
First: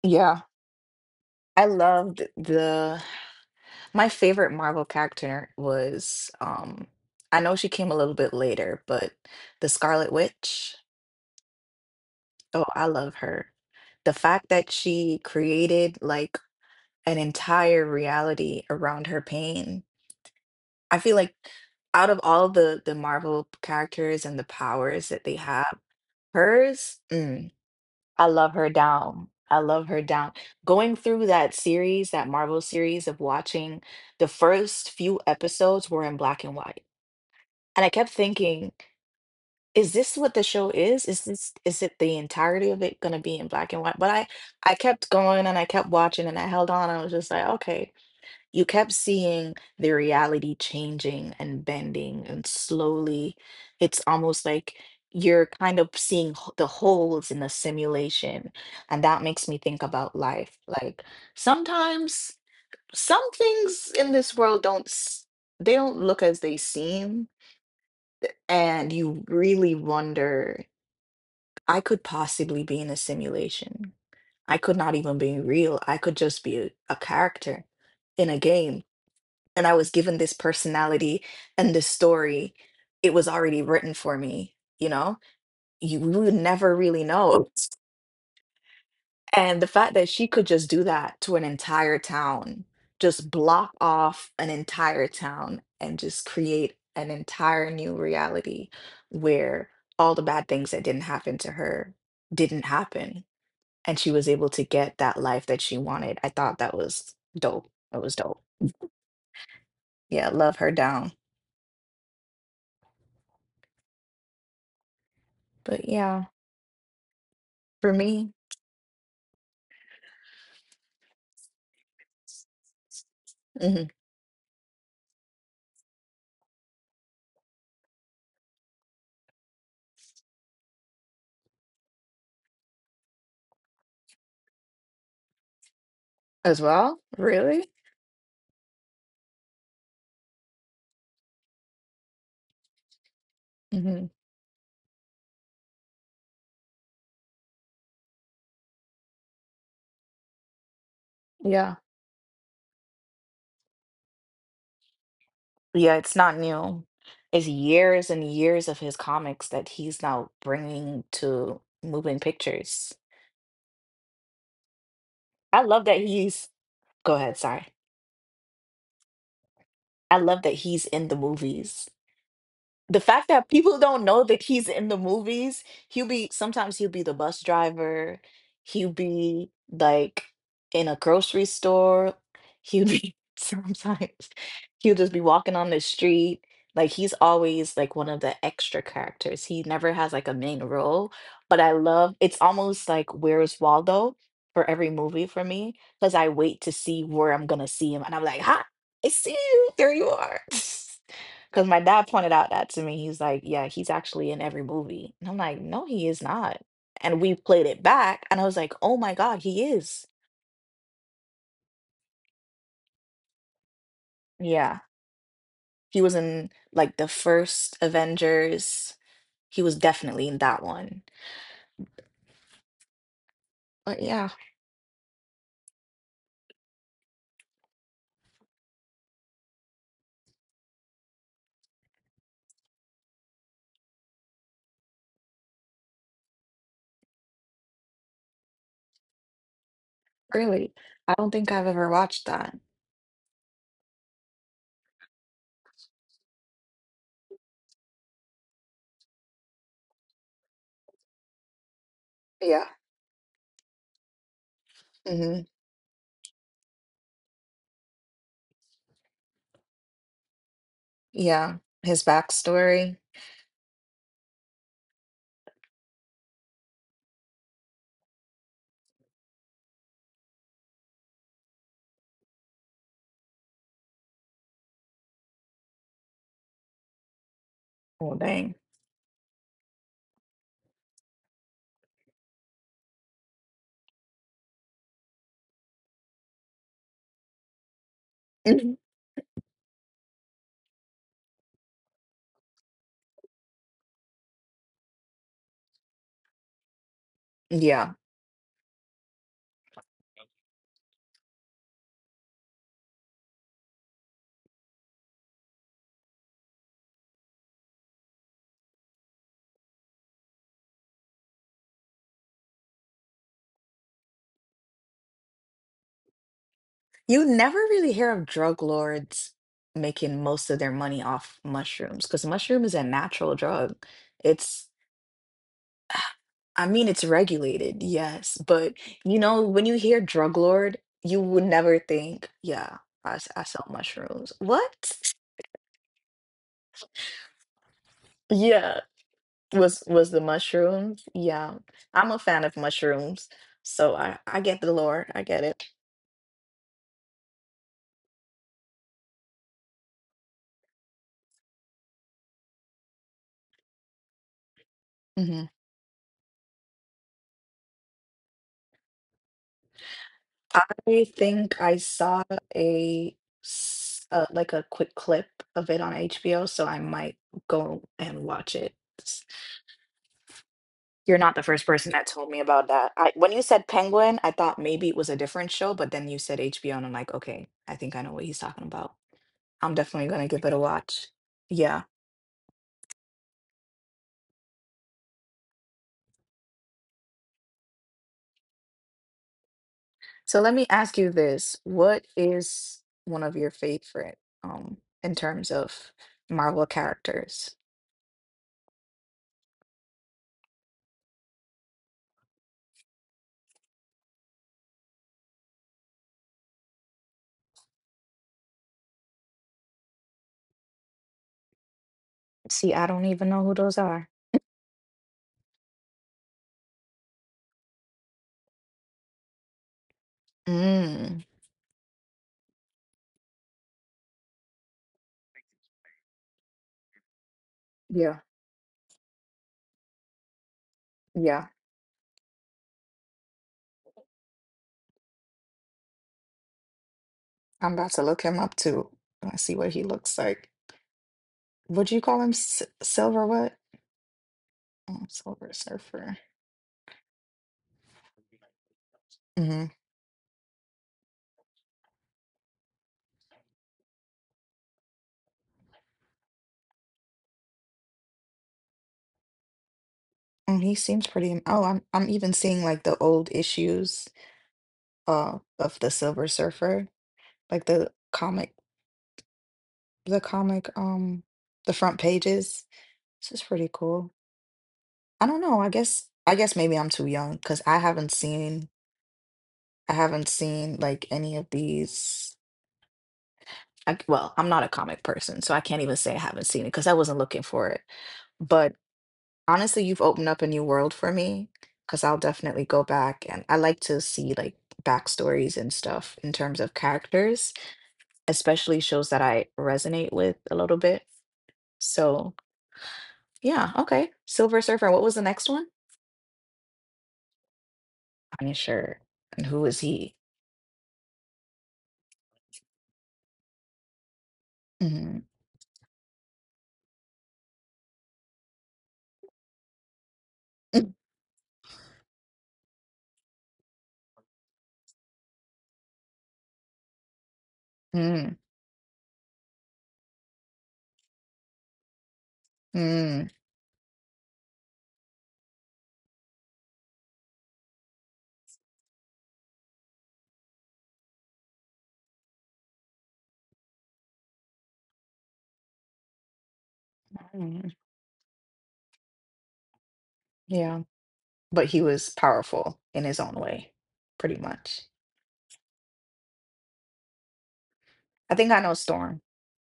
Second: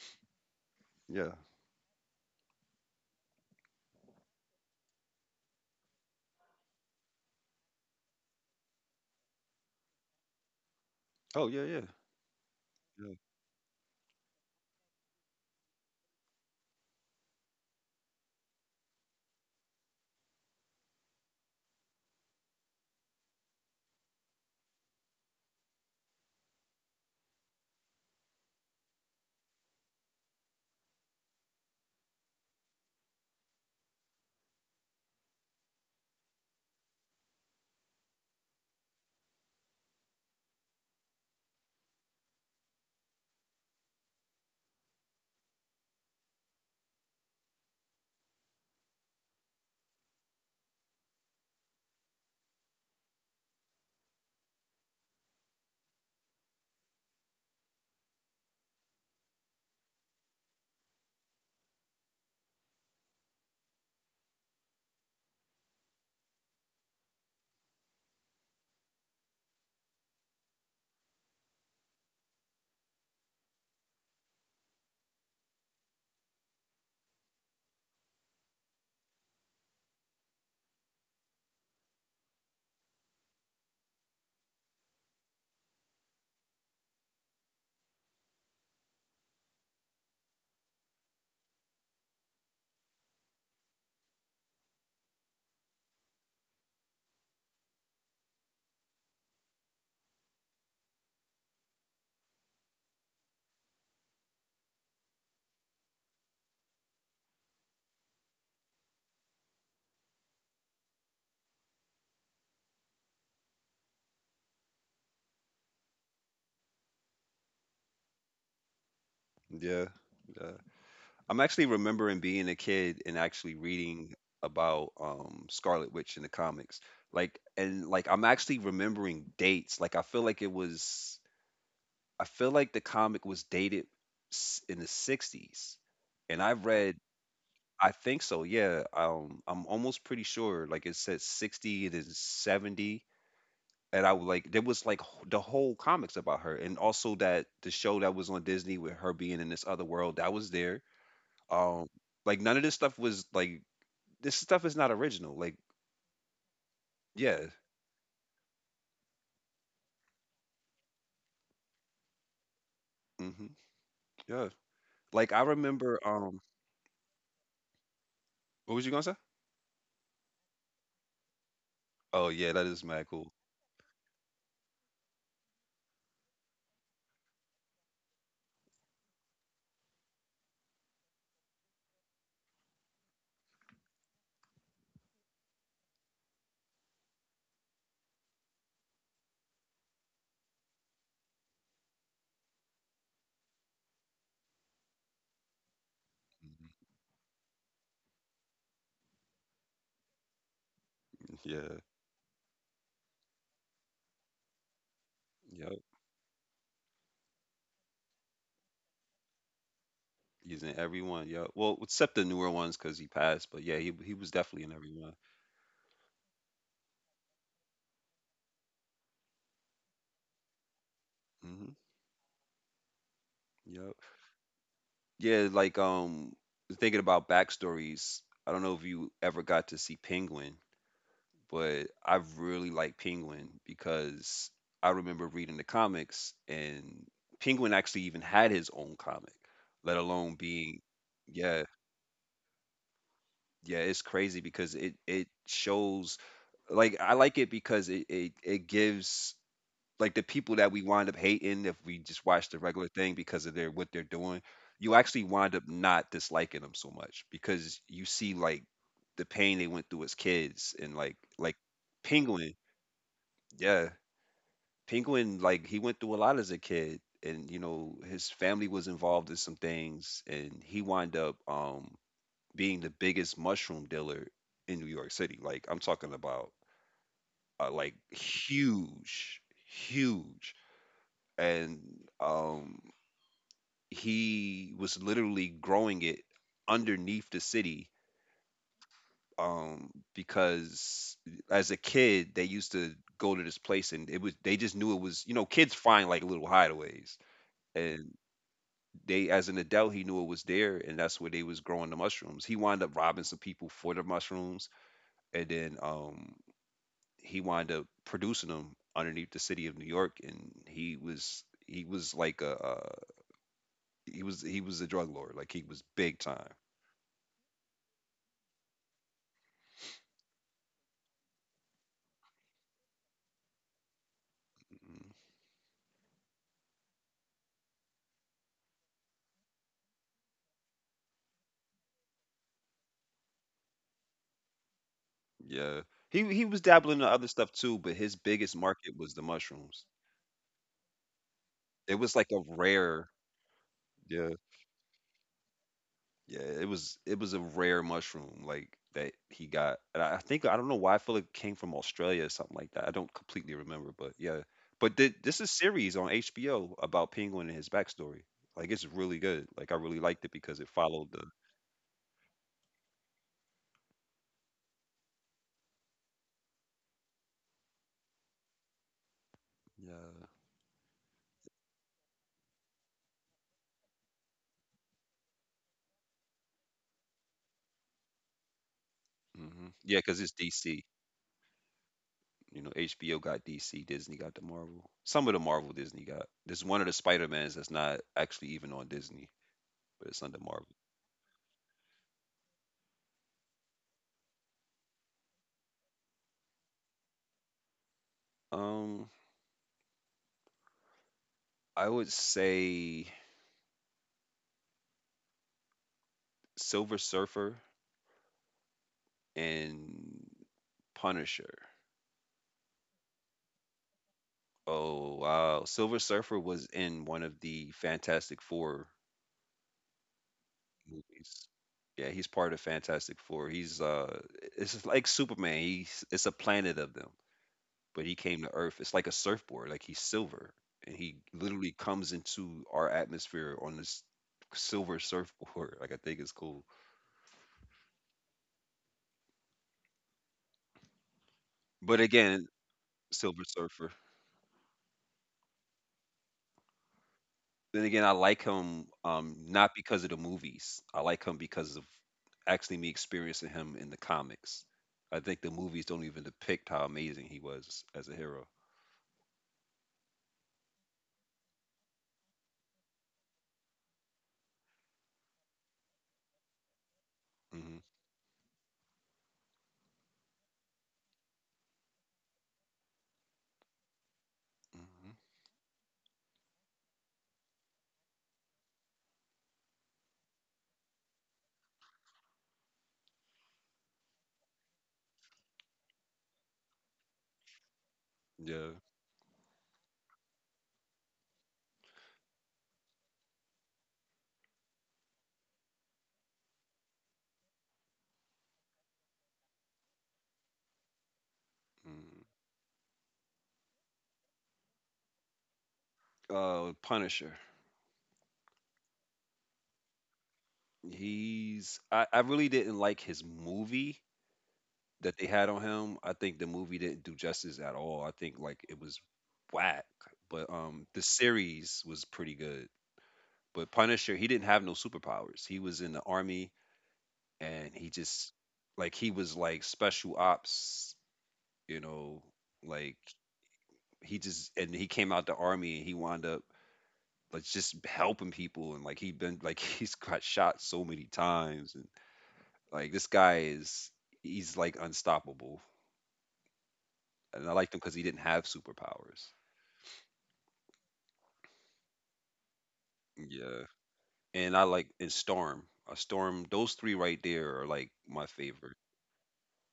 Yeah. Yeah. I loved the, my favorite Marvel character was, um, I know she came a little bit later, but the Scarlet Witch. Oh yeah yeah Oh, I yeah love her. The fact that she created like an entire reality around her pain. I feel like out of all the Marvel characters and the powers that they have, hers, mm, I love her down. I love her down. Going through that series, that Marvel series of watching the first few episodes were in black and white. And I kept thinking, is this what the show is? Is this, is it the entirety of it gonna be in black and white? But I kept going and I kept watching and I held on. I was just like, okay. You kept seeing the reality changing and bending and slowly it's almost like you're kind of seeing the holes in the simulation. And that makes me think about life. Like sometimes some things in this world don't they don't look as they seem and you really wonder I could possibly be in a simulation. I could not even be real. I could just be a character in a game. And I was given this personality and this story. It was already written for me, you know? You We would never really know. And the fact that she could just do that to an entire town, just block off an entire town and just create an entire new reality where all the bad things that didn't happen to her didn't happen and she was able to get that life that she wanted. I thought that was dope. It was dope. Yeah, love her down. But yeah, for me. yeah. Yeah. I'm actually remembering being a kid and actually Mhm. reading about Scarlet Witch in the comics. Like and like I'm actually remembering dates. Like I feel like it was I feel like the comic was dated in the 60s. And I As have read well. Really? I think so. Yeah, I'm almost pretty sure like it said 60 it is 70. And Hmm. I was like there was like the whole comics about her, and also that the show that was on Disney with her being in this other world that was there, Yeah. um, like none of this stuff was like this stuff is not original. Like, Yeah, it's not new. It's yeah. years and years of his comics that he's now bringing to moving pictures. Hmm. Yeah. Like I I love that remember he's. Go ahead. Sorry. what was you gonna say? I love that he's in the movies. Oh yeah, that is The mad fact cool. that people don't know that he's in the movies, he'll be sometimes he'll be the bus driver, he'll be like in a grocery store, he'll be sometimes he'll just be walking on the street. Like he's always like one of the extra characters. He never has like a main role, but I love it's almost like Where's Waldo for every movie for me because I wait Mhm. to see where I'm gonna see him, and I'm like, "Ha, I see you. There you are." Because Yeah. my dad pointed out that to me. He's like, yeah, he's actually in every movie. And I'm like, Yep. no, he is not. And we played it back, and I was like, oh my God, he is. He's in everyone. Yep. Well, except the newer ones because he passed, but yeah, he was definitely in Yeah. everyone. He was in like the first Avengers. He was definitely in that one. Mm-hmm. Yep. But yeah, Yeah, like thinking about backstories, I don't know if you ever got to see Penguin, but I really like Penguin because I remember reading the comics, and Penguin actually even had his own comic, let alone really, being I don't think yeah, I've ever watched that. yeah, it's crazy because it shows like I like it because it gives like the people that we wind up hating if we just watch the Yeah. regular thing because of their what they're doing, you actually Hmm. wind up not disliking them so much because you see like the pain they went through as kids, and Yeah. His Penguin, backstory. yeah, Penguin, like he went through a lot as a kid, and you know his family was involved in some things, and he wound up being the biggest mushroom dealer in New York City. Like I'm talking about, like Oh, dang. huge, huge, and um, he was literally growing it underneath the city, Mhm. Because as a kid they used to go to this place, and it was they just knew it was, you know, kids find like little hideaways. Yeah. And they, as an adult, he knew it was there, and that's where they was growing the mushrooms. He wound up robbing some people for the mushrooms, and then he wound up producing them underneath the city of new york. And he was like a he was a drug lord. Like he was big time. You never really hear of drug lords making most of their money off mushrooms because mushroom is a natural drug. It's, Mhm. I mean, it's regulated, yes, but you know, when you hear drug lord, you would never think, yeah, I sell mushrooms. What? Yeah, he was dabbling in other stuff too, but his biggest Yeah, market was the mushrooms. was the mushrooms? Yeah, It I'm was a like a fan of rare, mushrooms, so yeah. I get the lore. I get it. Yeah, it was a rare mushroom like that he got, and I think, I don't know why I feel like it came from Australia or something like that. I don't completely remember, but yeah. But this Mhm. is series on HBO about Penguin and his backstory. Like it's really good. Like I really liked it because it I followed the, think I saw a like a quick clip of it on HBO, so I might go and watch it. S- yeah. You're not the first person that told me about that. I, when you said Penguin, I thought maybe it was a different show, but then you said HBO, and I'm like, okay, I think I know what he's talking about. Hmm, I'm yeah, definitely because gonna it's give it a DC. watch. Yeah. You know, HBO got DC, Disney got the Marvel. Some of the Marvel Disney got. There's one of the Spider Mans that's not actually even on Disney, but it's under So let me Marvel. ask you this: what is one of your favorite, um, in terms of Marvel characters? Um, I would say Silver Surfer and Punisher. See, I don't even know who those are. Oh wow, Silver Surfer was in one of the Fantastic Four Mm. movies. Yeah, he's part of Fantastic Four. He's it's just like Superman. He's it's a planet of them, but he Yeah, came to Earth. It's like a surfboard. Like he's silver, and he yeah. literally comes into our atmosphere on this silver surfboard. Like I think it's cool. I'm about to look him up too. I see what he looks like. Would you But call him again, S Silver Silver what? Surfer. Oh, Silver Surfer. Then again, I like him, Hmm. not because of the movies. I like him because of actually me experiencing him in the comics. I think the movies don't even depict how amazing he was as a hero. And he seems pretty. Oh, I'm even seeing like the old issues of the Silver Surfer, like Hmm. the comic, the comic, the front pages. This is pretty cool. Hmm. I don't know. I guess maybe I'm too young because I haven't seen like any of these. Well, I'm not a comic person, so I can't even say I haven't seen it because I wasn't looking for it. But Yeah. honestly, you've opened up a new world for me because I'll definitely go back and I like to see like backstories and stuff in terms of characters, especially shows that I resonate with a little bit. Mm. So yeah, okay. Silver Surfer. And what was the next one? Punisher. I'm sure. And who is he? He's, I really didn't like his movie that Mm, they had on him. I think the movie didn't do justice at all. I think like it was whack. But mm, the series was pretty good. But Punisher, he didn't have no superpowers. He was in the army, and he just, mm, like he was like special ops, you know, like mm, he just, and he came out the army and he wound up like just helping people, and like he been like he's got shot so many times, and like this guy is, he's like unstoppable, and I mm. liked him because he didn't have superpowers. Yeah, but he was powerful in his own Yeah, way, pretty and I much. like, and Storm, a Storm. Those three right there are like my I think I know favorite. storm.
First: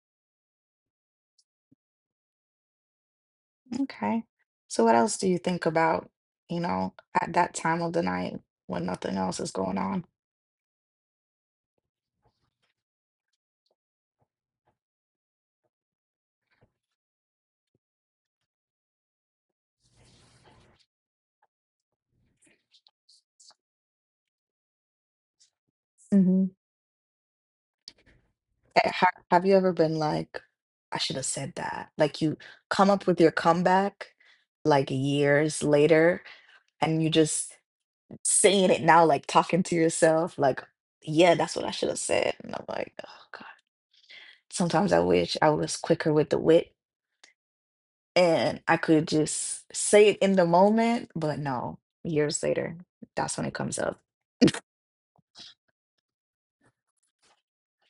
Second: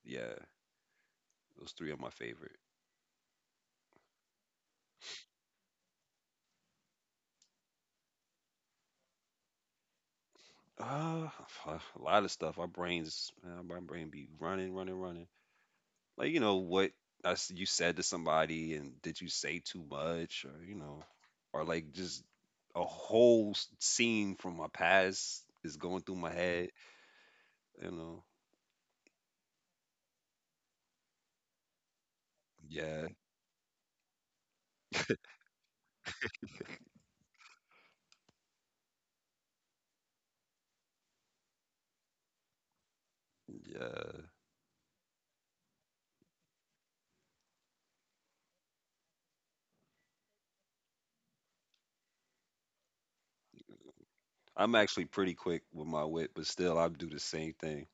Yeah, those three are my favorite. Okay. So what else do you think about, you know, at that time of the night when nothing else is going on? Uh, a lot of stuff. Our brains, my brain be running, running, running. Like you know what I s you said to somebody, and did you say too much, or you know, or like just a whole scene from my past is going through my Hmm. head. You know, Have you ever been like, I should have said that? Like you come yeah, up with your comeback like years later and you just saying it now, like talking to yourself, like, yeah, that's what I should have said. And I'm like, oh God. yeah. Sometimes I wish I was quicker with the wit. And I could just say it in the moment, but no, years later, that's when it comes up. I'm actually pretty quick with my wit, but still, I do the same thing.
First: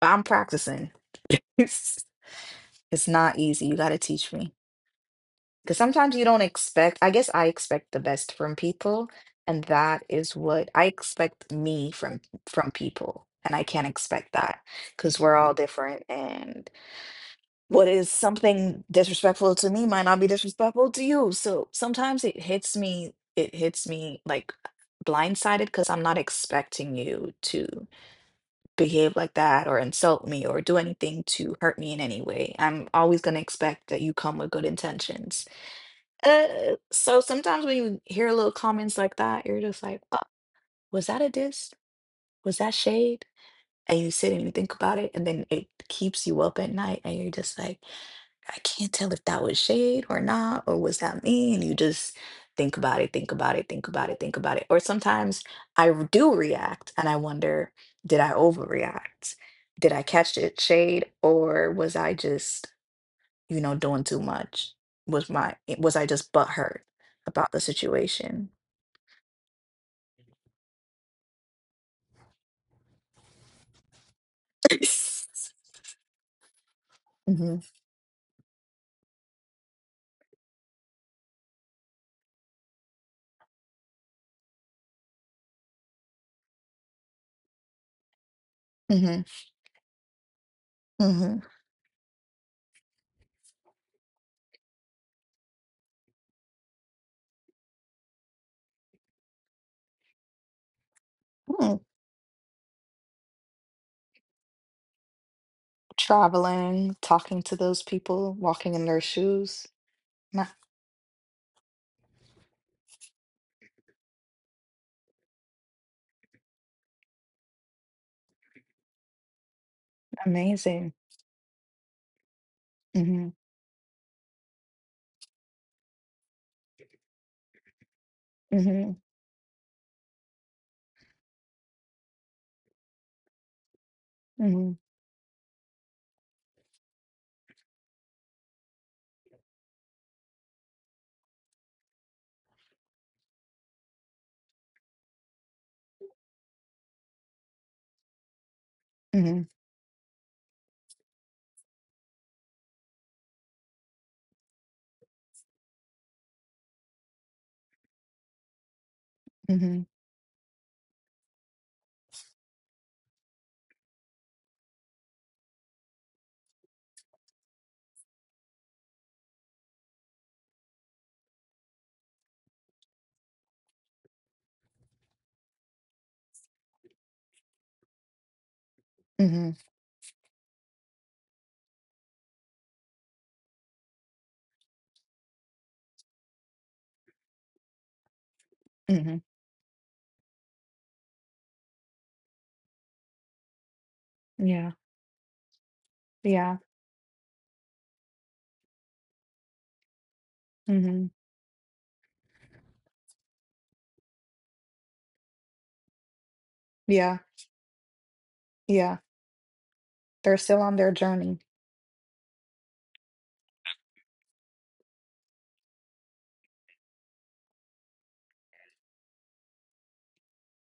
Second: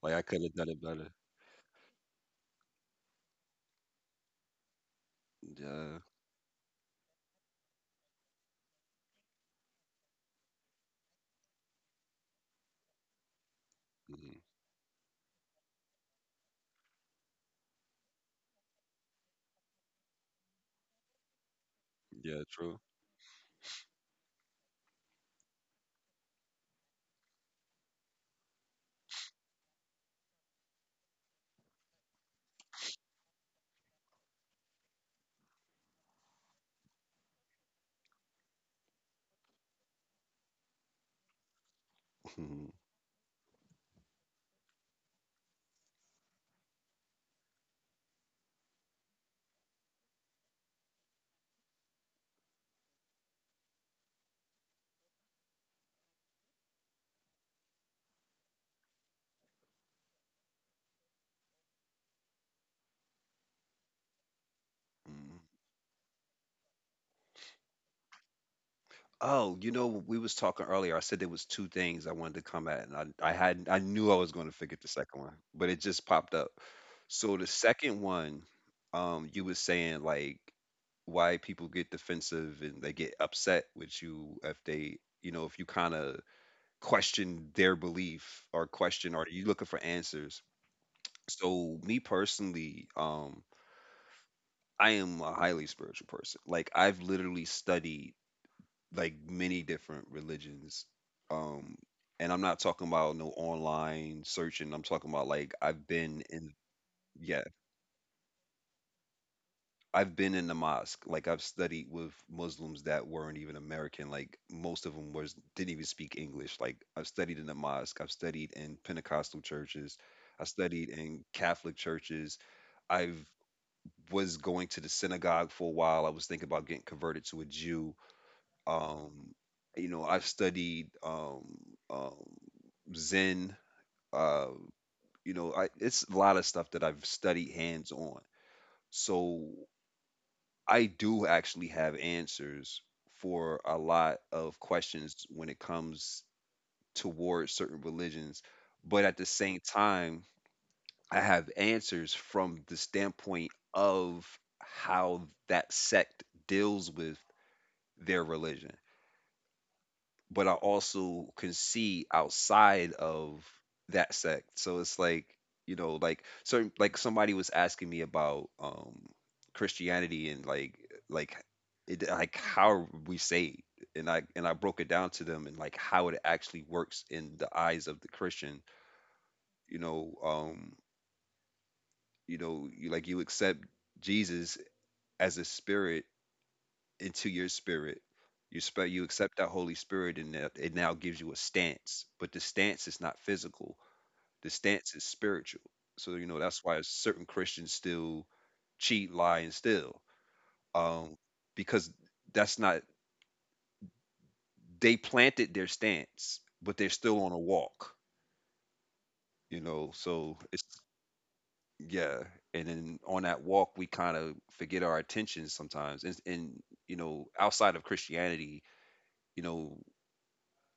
But Like I I'm could have done it practicing. better. It's it's not easy. You got to teach me. Because Yeah, sometimes you don't expect, I guess I expect the best from people, and that is what I expect me from people, and I can't expect mhm. that because we're all different and. What is something disrespectful to me might not be disrespectful to you. So sometimes Yeah, true. It hits me like blindsided because I'm not expecting you to behave like that or insult me or do anything to hurt me in any way. I'm always going to expect that you come with good intentions. So sometimes when you hear little comments like that, you're just like, oh, was that a diss? Was that shade? And you sit and you think about it, and then it keeps you up at night, and you're just like, I can't tell if that was shade or not, or was that me? And you just think about it, think about it, think about it, think about it. Or sometimes do react and I wonder, did I overreact? Did I catch it shade or was I just, doing too much? Was Mhm. my was I just butthurt about the situation? Oh, you know, we was talking earlier. I said there was two things I wanted to come at, and I had I knew I was gonna forget the second one, but it just popped up. So the hmm second one, you was saying like why people get defensive and they get upset with you if they, you know, if you kind of question their belief or question, hmm or you looking for answers. hmm So me personally, I am a highly spiritual person. Like I've literally studied like many different religions. Mm. Um, and I'm not talking about no online searching. I'm talking about like I've been in, Traveling, talking yeah, to those people, walking in their shoes. I've been Ma- in the mosque. Like I've studied with Muslims that weren't even American. Like most of them was didn't even speak English. Like I've studied in the mosque. I've studied in Pentecostal churches. I studied Amazing. in Catholic churches. I've was going to the synagogue for a while. I was thinking about getting converted to a Jew. Hmm Um, you know, I've studied um, Zen. Uh, Mhm, you know, it's a lot of stuff that I've studied hands on. So I do actually have answers for a lot of questions when it comes towards certain religions. But at the mhm, same time, I have answers from the standpoint of how that sect deals with their religion, mhm, but I also can see outside of that sect. So it's like, you know, like certain, like somebody was asking me about Christianity, and like it, like how we saved, and I broke it down to them and like how it actually works in the eyes of the Christian, mhm, you know, you know, you like you accept Jesus as a spirit into your spirit. You you mhm. accept that Holy Spirit, and that it now gives you a stance. But the stance is not physical. The Yeah, stance is spiritual. So you know yeah, that's why certain Christians still cheat, lie, and steal, mhm, um, because that's not, they planted their stance, but they're yeah, still on a walk. yeah. You know, They're so still on it's their journey. yeah. And then on that walk, we kind of forget our attention sometimes. And you know, outside of Christianity, you know,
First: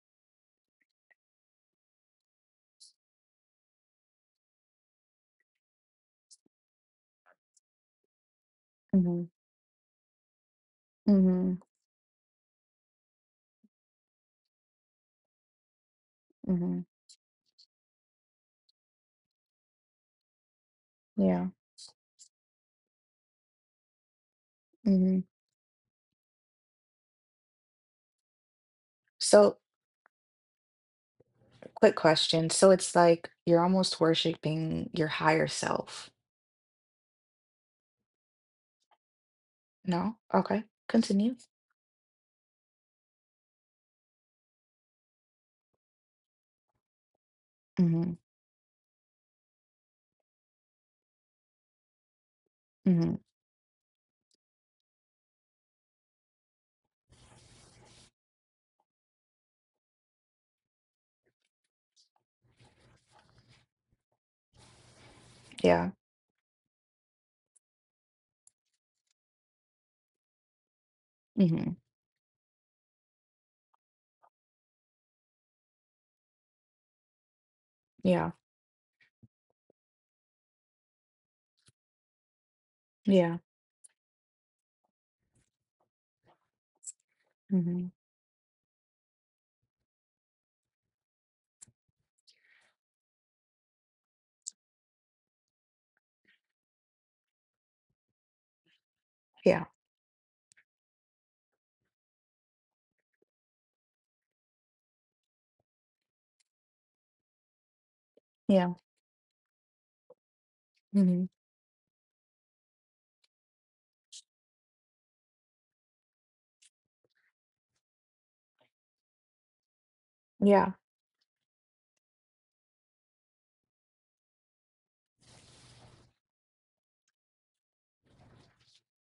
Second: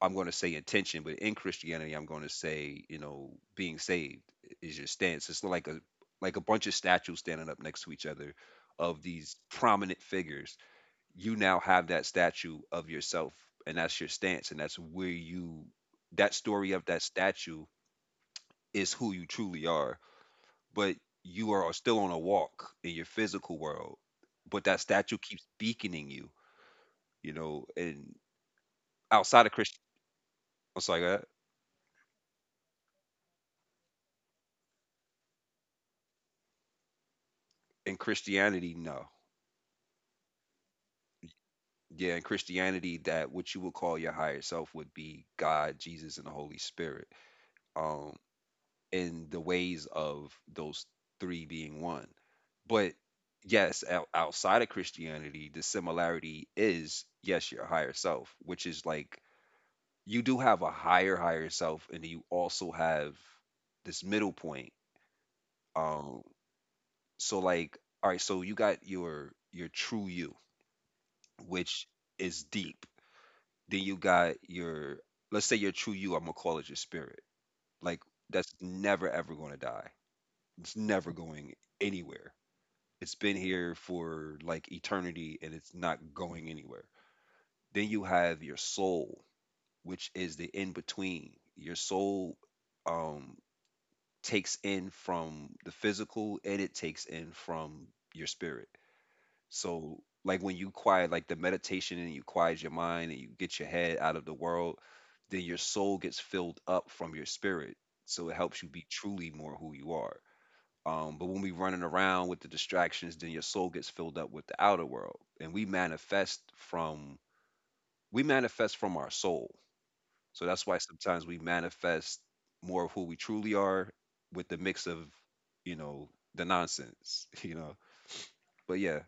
I'm going to say intention, but in Christianity, I'm going to say, you know, being saved is your stance. It's like a bunch of statues standing up next to each other of Mhm, these prominent figures. You now mhm, have that statue of yourself, and that's your stance, and that's where you, that story of mhm, that statue is who you truly are. But yeah, you are still on a walk in your physical world, but that statue mhm. keeps beaconing you, you know. And outside of So, Christian, it's like quick question. So it's like you're almost worshiping your higher self. in Christianity, no. No? Okay. Continue. Yeah, in Christianity, that what you would call your higher self would be God, Jesus, and the Holy Spirit, um, Mm-hmm. and the ways of those three being one. But Mm-hmm. yes, outside of Christianity, the similarity is yes, your higher self, which is like you do have a higher higher self, and you also have this middle point. Yeah. Um, so like, all right, so you got your true you, Mm-hmm. which is deep. Then you got your, let's say your true you, I'm gonna call it your spirit, like Yeah. that's never ever gonna die. It's never going anywhere. It's been Yeah. here for like eternity, and it's not going anywhere. Then Mm-hmm. you have your soul, which is the in between. Your soul um takes in from the physical, and it takes in from your spirit. Yeah. So, like when you quiet, like the meditation, and you quiet your mind and you get your head out of the world, then your soul gets filled up from your spirit. So it helps you Yeah. be truly more who you are. But Mm-hmm. when we running around with the distractions, then your soul gets filled up with the outer world, and we manifest from, we manifest from our soul. So that's Yeah. why sometimes we manifest more of who we truly are with the mix of, you know, the nonsense, you know. But yeah.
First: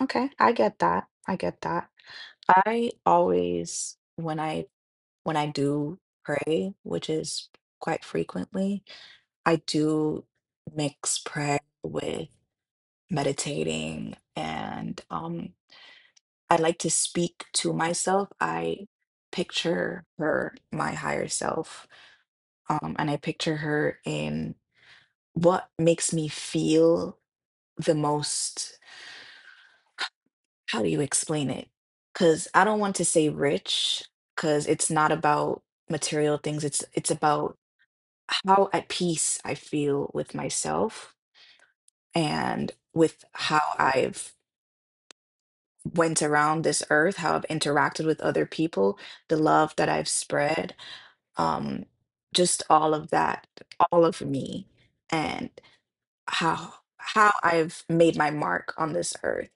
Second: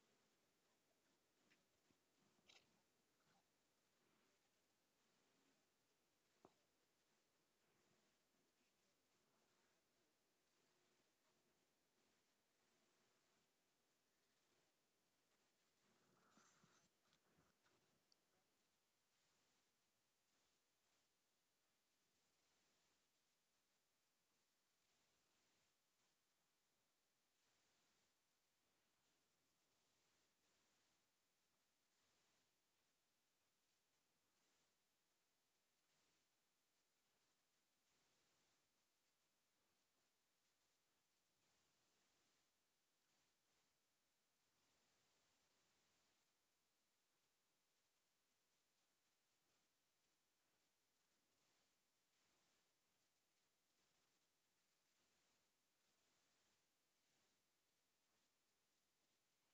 Okay. I get that. I get that. I always, when I do pray, which is quite frequently, I do mix prayer with meditating, and I like to speak to myself. I picture her, my higher self, and I picture her in what makes me feel the most. How do you explain it? Because I don't want to say rich, because it's not about material things. It's about how at peace I feel with myself and with how I've went around this earth, how I've interacted with other people, the love that I've spread, um, just all of that, all of me, and how I've made my mark on this earth.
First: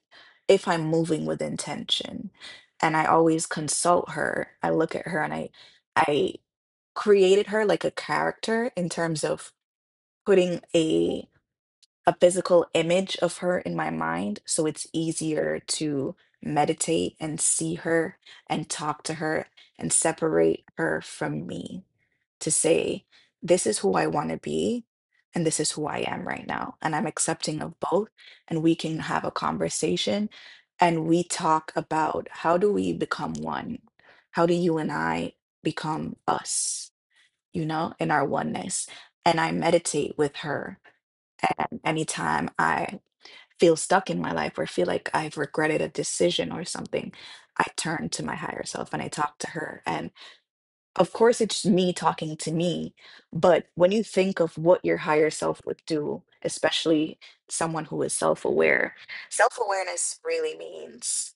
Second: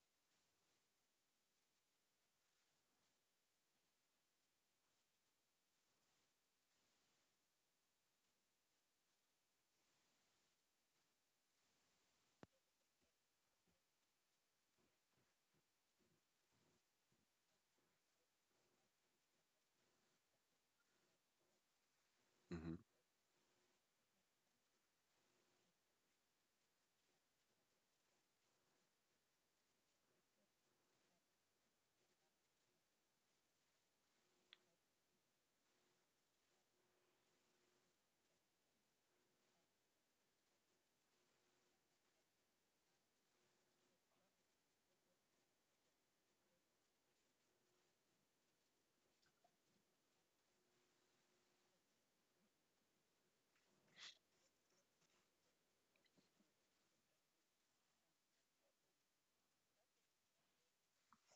If I'm moving with intention, and I always consult her, I look at her and I created her like a character in terms of putting a physical image of her in my mind. So it's easier to meditate and see her and talk to her and separate her from me to Hmm. say, this is who I want to be and this is who I am right now. And I'm accepting of both. And we can have a conversation and we talk about, how do we become one? How do you and I become us, you know, in our oneness? And I meditate with her, and anytime I feel stuck in my life or feel like I've regretted a decision or something, I turn to my higher self and I talk to her. And of course, it's me talking to me. But when you think of what your higher self would do, especially someone who is self aware, self awareness really means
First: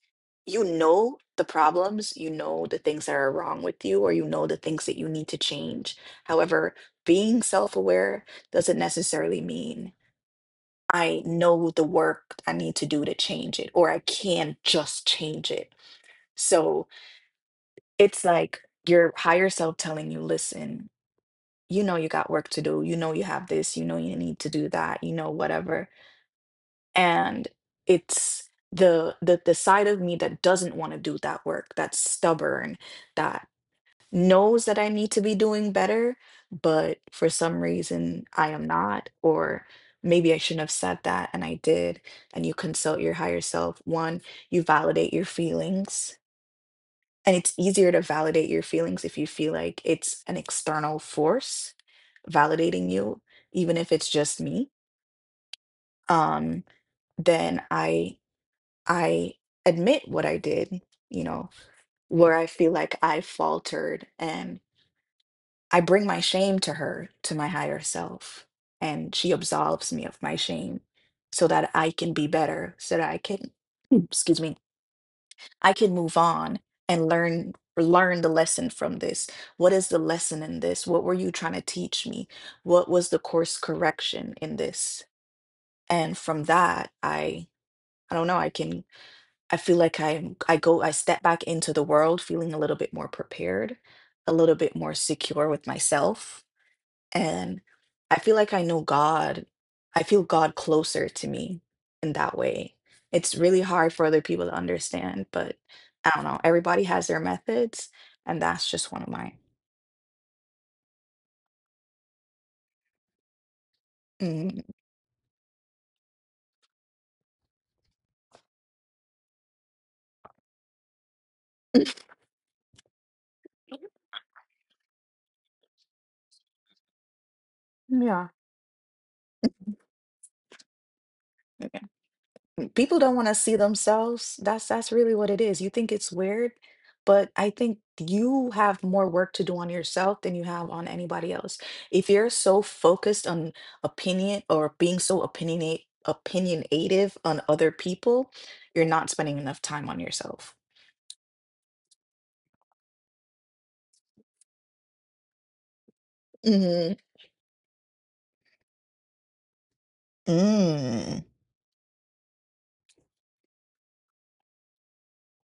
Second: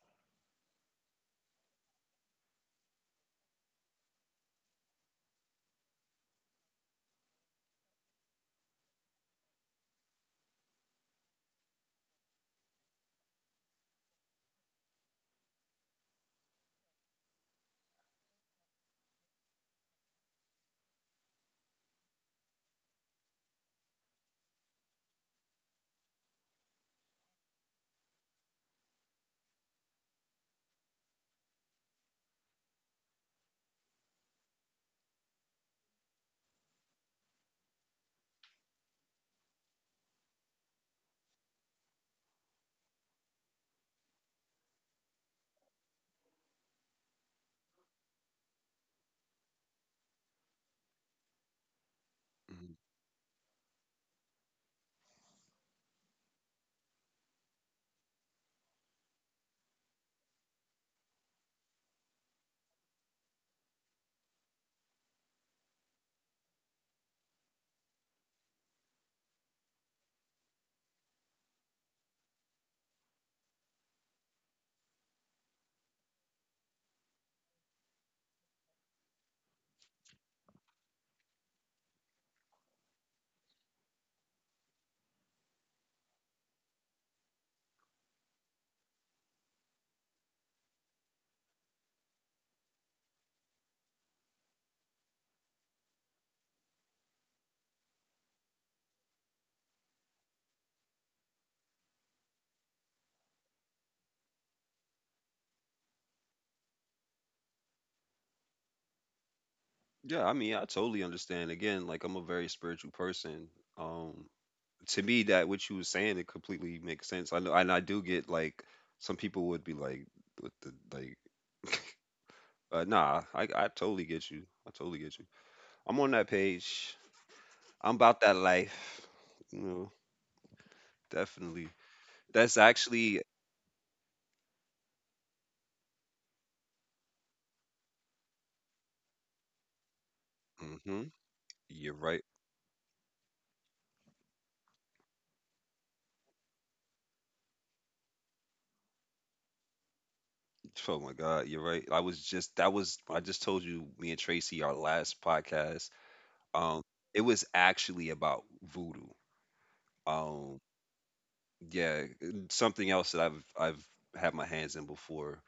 you know the problems, you know the things that are wrong with you, or you know the things that you need to change. However, being self aware doesn't necessarily mean I know the work I need to do to change it, or I can not just change it. So it's like your higher self telling you, listen, you know, you got work to do. You know, you have this. You know, you need to do that. You know, whatever. And it's the side of me that doesn't want to do that work, that's stubborn, that. Knows that I need to be doing better, but for some reason I am not, or maybe I shouldn't have said that and I did. And you consult your higher self. One, you validate your feelings. And it's easier to validate your feelings if you feel like it's an external force validating you, even if it's just me. Um, then I admit what I did, you know, where I feel like I faltered and. I bring my shame to her, to my higher self, and she absolves me of my shame so that I can be better, so that I can, excuse me, I can move on and learn the lesson from this. What is the lesson in this? What were you trying to teach me? What was the course correction in this? And from that, I don't know, I can, I feel like I step back into the world feeling a little bit more prepared, a little bit more secure with myself, and I feel like I know God. I feel God closer to me in that way. It's really hard for other people to understand, but I don't know. Everybody has their methods, and that's just one of mine. Yeah, I mean, I totally understand. Again, like I'm a very spiritual person. Um, Mhm. to me, that what you were saying, it completely makes sense. I know, and I do get like some people would be like, "What the like?" Nah, I totally get you. I totally get you. I'm on that page. I'm about Yeah. that life. You know, definitely. That's People don't want actually. to see themselves. That's really what it is. You think it's weird, but I think you have more work to do on yourself than you have on Hmm. anybody else. You're If right. you're so focused on opinion or being so opinionate opinionative on other people, you're not spending enough time on yourself. Oh my God, you're right. I was just, that was, I just told you me and Tracy our last podcast. Um, Hmm it was actually about voodoo. Um, Mm-hmm. Mm. yeah, something else that I've had my hands in before,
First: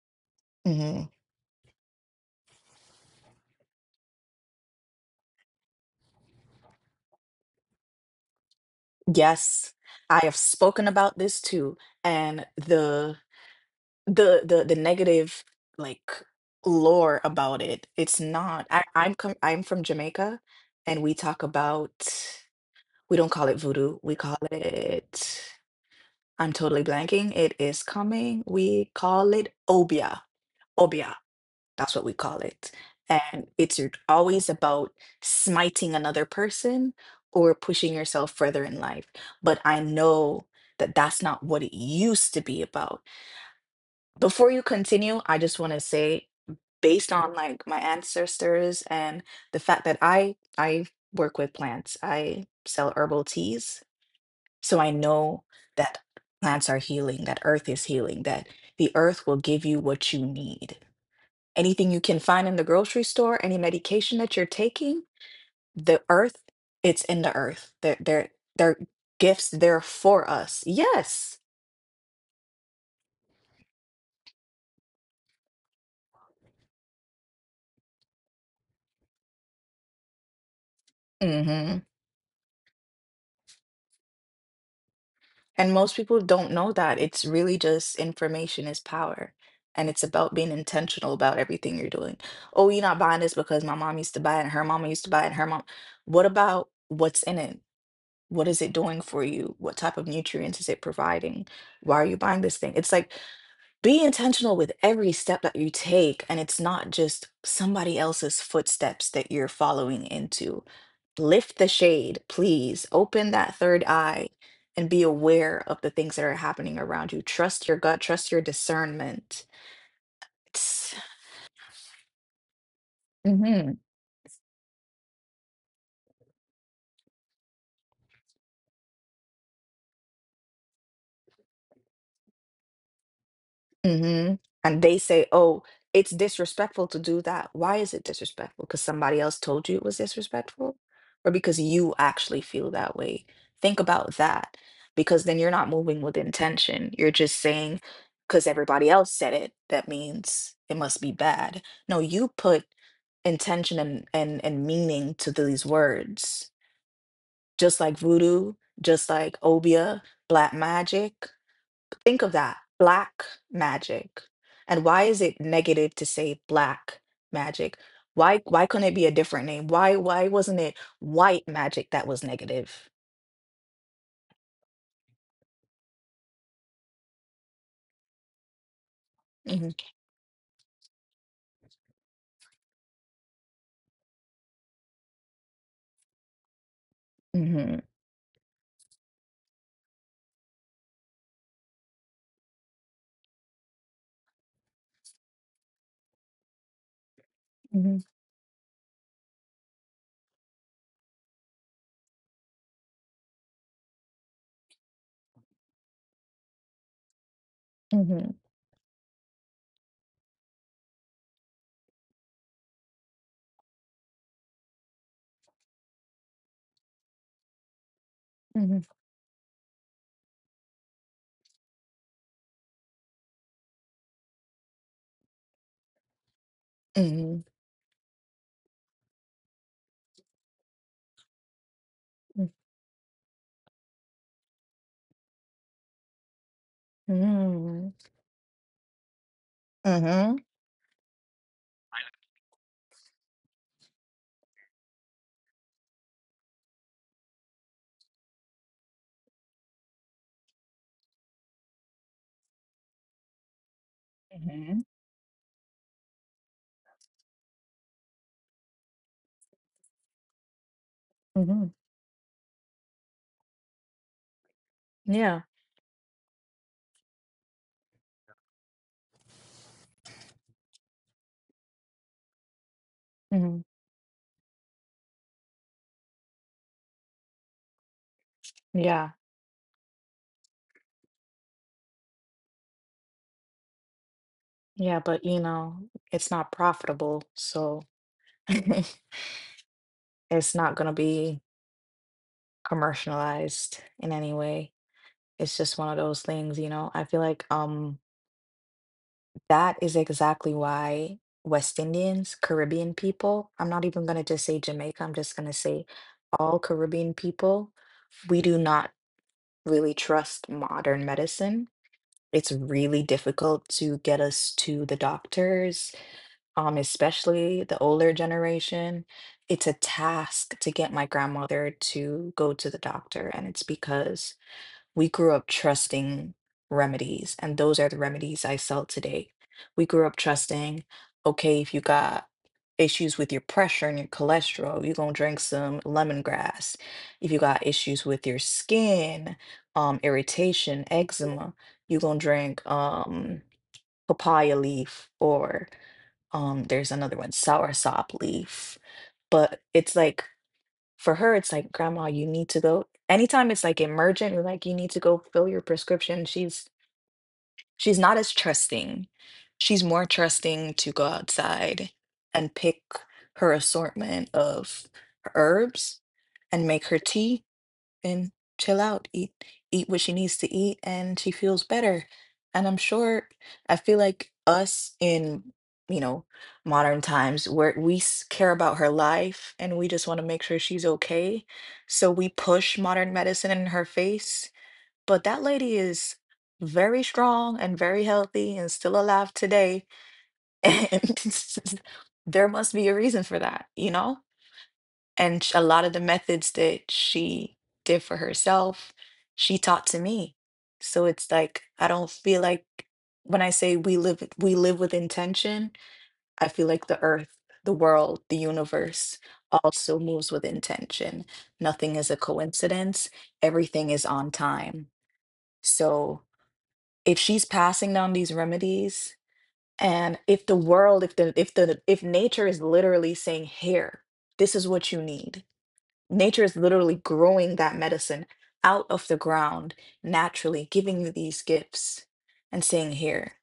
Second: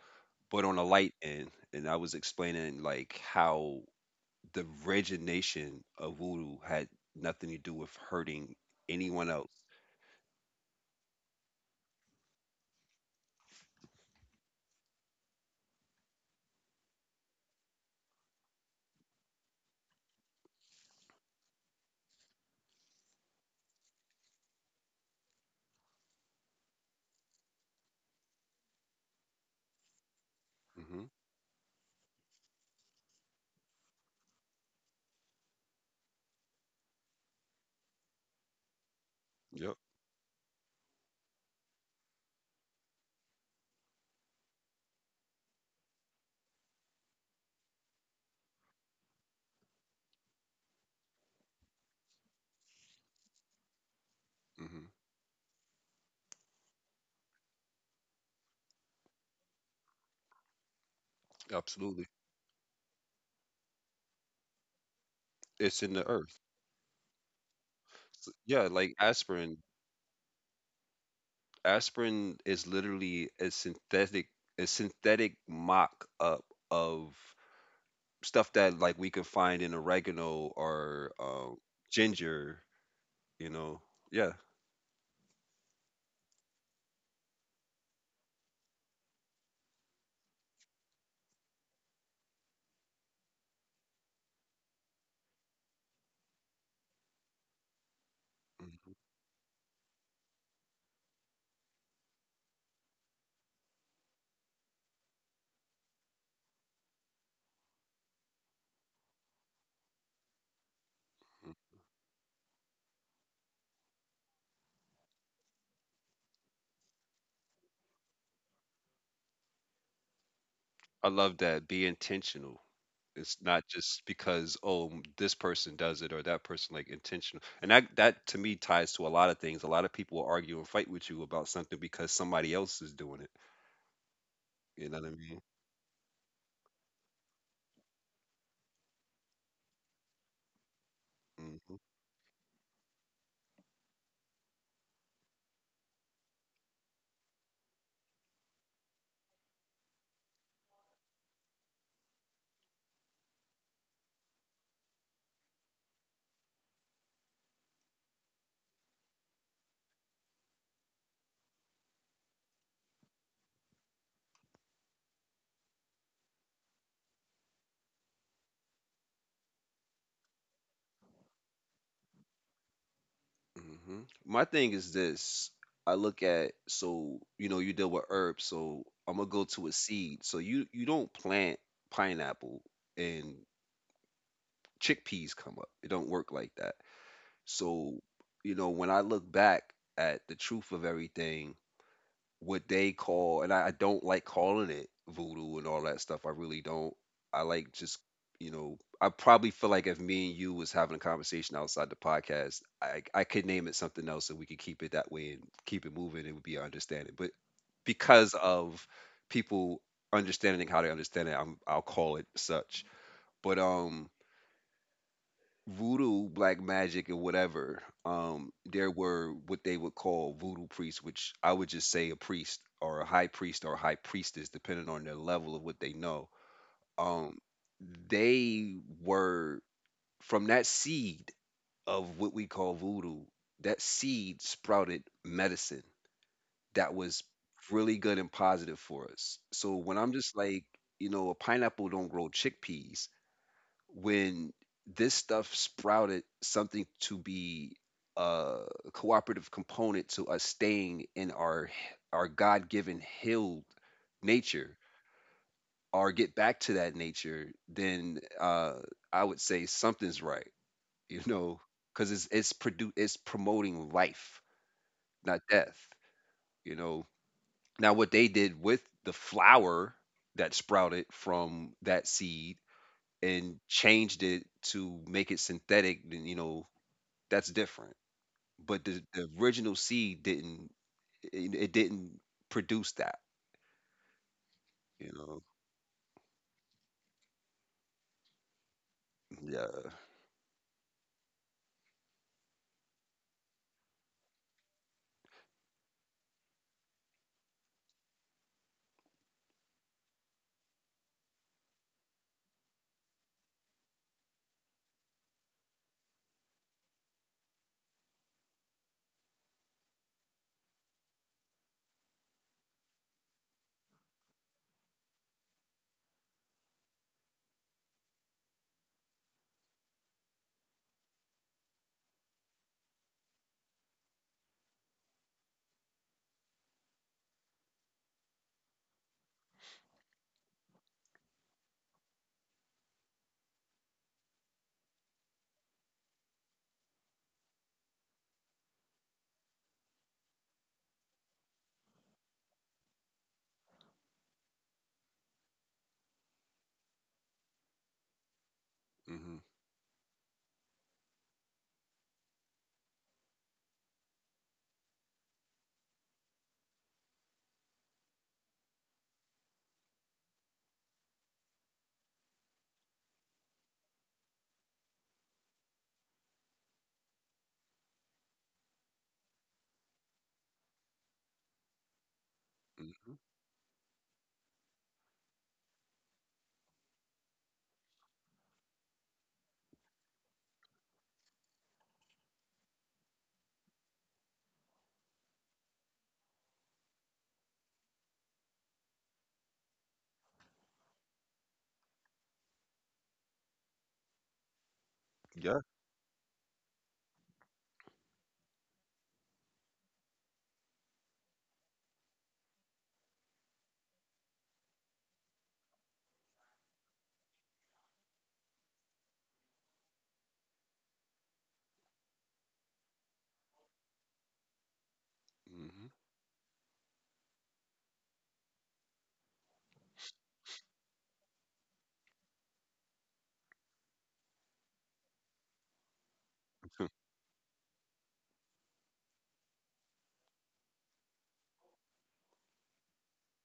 but on a hmm light end, and I was explaining like how the origination of voodoo had nothing to do with hurting anyone else. Yes, I have spoken about this too, and the negative like lore about it. It's not. I, I'm com I'm from Jamaica, and we talk about, we don't call it voodoo. We call it. I'm totally blanking. It is coming. We call it obia. Hmm. Obia. That's what we call it. And always about smiting another person or pushing yourself further in life. But Yep. I know that that's not what it used to be about. Before you continue, I just want to say, based on like my ancestors and the fact that I work with plants, I sell herbal teas, so Hmm. I know that plants are healing, that earth is healing, that the earth will give you what you need. Anything you Absolutely. can find in the grocery store, any medication that you're taking, It's in the the earth. earth, it's in the earth. They're they're Yeah, they're like gifts aspirin. there for us. Yes. Aspirin is literally a synthetic, a synthetic mock up of stuff that like we could find in oregano or hmm ginger. You know, yeah. And most people don't know that. It's really just information is power. And it's about being intentional about everything you're doing. Oh, you're not buying this because my mom used to buy it and her mama used to buy it and her mom. What about what's in it? What is it Mhm. doing for you? What type of nutrients is it providing? Why are you buying this thing? It's like, be intentional with every step that you take and it's not just somebody else's footsteps that you're following into. Lift the shade, please. Open that third eye and be aware of the things that are happening around you. Trust your gut, trust your discernment. It's, I love that. Be intentional. It's not Mhm. just because oh this person does it or that person, like intentional. And that, that to me ties to a lot of things. A lot of people will argue and fight with you about something because somebody else is doing it. hmm And You know they what I say, mean? oh, it's disrespectful to do that. Why is it disrespectful? Because somebody else told you it was disrespectful, or because Mm-hmm. you actually feel that way? Think about that, because then you're not moving with intention. You're just saying, because everybody else said it, that means it must be bad. No, you put intention and meaning to these words, just like voodoo, just like obia, black magic. Think of that, black magic. And why is it negative to say black magic? Why couldn't it be a different name? Why wasn't it white magic that was negative? Hmm. My thing is this. I look at, so you know you deal with herbs, so I'm gonna go to a Mhm. seed. So you don't plant pineapple and chickpeas come up. It don't work like that. mhm, So you know when I look back at the truth of everything, what they call, and I don't like calling it voodoo and all that stuff. I really don't. I like just, mhm, you know, I probably feel like if me and you was having a conversation outside the podcast, I could name it something else and we could keep it that way and keep it moving. It would be our understanding. But because mhm, of people understanding how they understand it, I'll call it such. But voodoo, black magic, and whatever, mhm, there were what they would call voodoo priests, which I would just say a priest or a high priest or high priestess, depending on their level of what they know. Um, mhm, they were from that seed of what we call voodoo. That seed sprouted medicine that was mhm, really good and positive for us. So when mhm, I'm just mhm, like, you know, a pineapple don't grow chickpeas, when this stuff sprouted something to be a cooperative component to us staying in our god-given healed nature, mhm. or get back to that nature, then I would say something's right, you know, mhm. because it's promoting life, not Yeah. death, you know. Now what they did with the flower that sprouted from that seed and Mhm. changed it to make it synthetic, then, you know, that's different. But the, Yeah. the original seed didn't, it didn't produce that, Yeah, you but know. you know, it's not profitable, so Yeah. it's not going to be commercialized in any way. It's just one of those things, you know? I feel like that is exactly why West Indians, Caribbean people, I'm not even gonna just say Jamaica, I'm just gonna say all Caribbean people, we do not really trust modern medicine. It's really difficult to get us to the doctors, especially the older generation. It's a task to get my grandmother to go to the doctor, and it's because we grew up trusting remedies, and those are the remedies I sell today. We grew up trusting, okay, if you got issues with your pressure and your cholesterol, you're gonna drink some lemongrass. If you got issues with your skin, irritation, eczema, you're gonna drink papaya leaf or there's another one, soursop leaf. hmm But it's like for her, it's like, "Grandma, you need to go." Anytime it's like emergent, we're like, "You need to go fill your prescription." She's not as trusting. She's more trusting to go outside and pick her assortment of herbs and make her tea and chill out, eat what she needs to eat, and she feels better. And I'm hmm sure I feel like us in you know modern times where care about her life and we just want to make sure she's okay. So we push modern medicine in her face, but that lady is very strong and very healthy and still alive today. And there must be a reason for that, you know? And Yeah. a lot of the methods that she did for herself, she taught to me. So it's like I don't feel like when I say we live with intention, I feel like the earth, the world, the universe also moves with intention. Nothing is a coincidence. Everything is on time. hmm So if she's passing down these remedies and if the world if the if the if nature is literally saying, here, this is what you need. Nature is literally growing that medicine out of the ground naturally, giving you these gifts and saying, here.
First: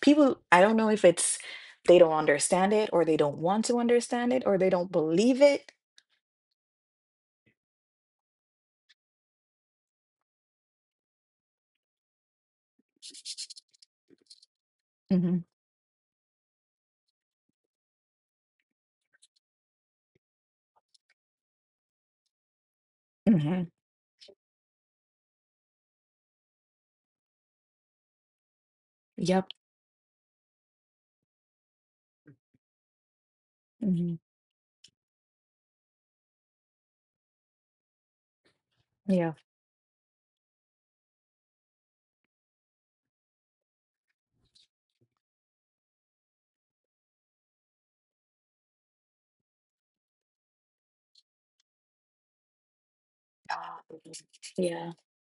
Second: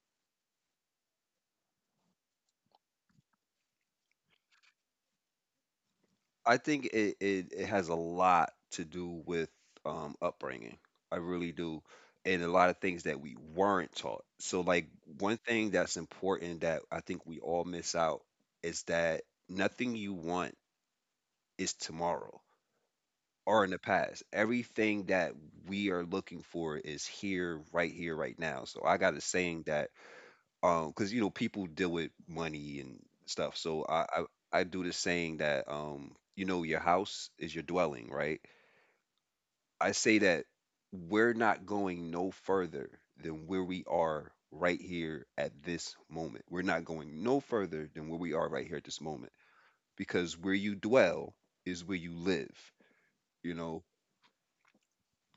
People, I don't know if it's they don't understand it or they don't want to understand it or they don't believe it. I think it has a lot to do with upbringing. I really do. And a lot of things that we weren't taught. So, like, one hmm thing that's important that I think we all miss out is that nothing you want is tomorrow. hmm Are in the past. Everything that we are looking for is here, right now. So I got a Yep. saying that, because you know people deal with money and stuff. So I, hmm I I do the saying that, you know, your house is your dwelling, right? Yeah. I say that we're not going no further than where we are right here at this moment. We're not going no further than where we are right here at this moment, because where you dwell is where you live. You Ah, know, mhm. Yeah.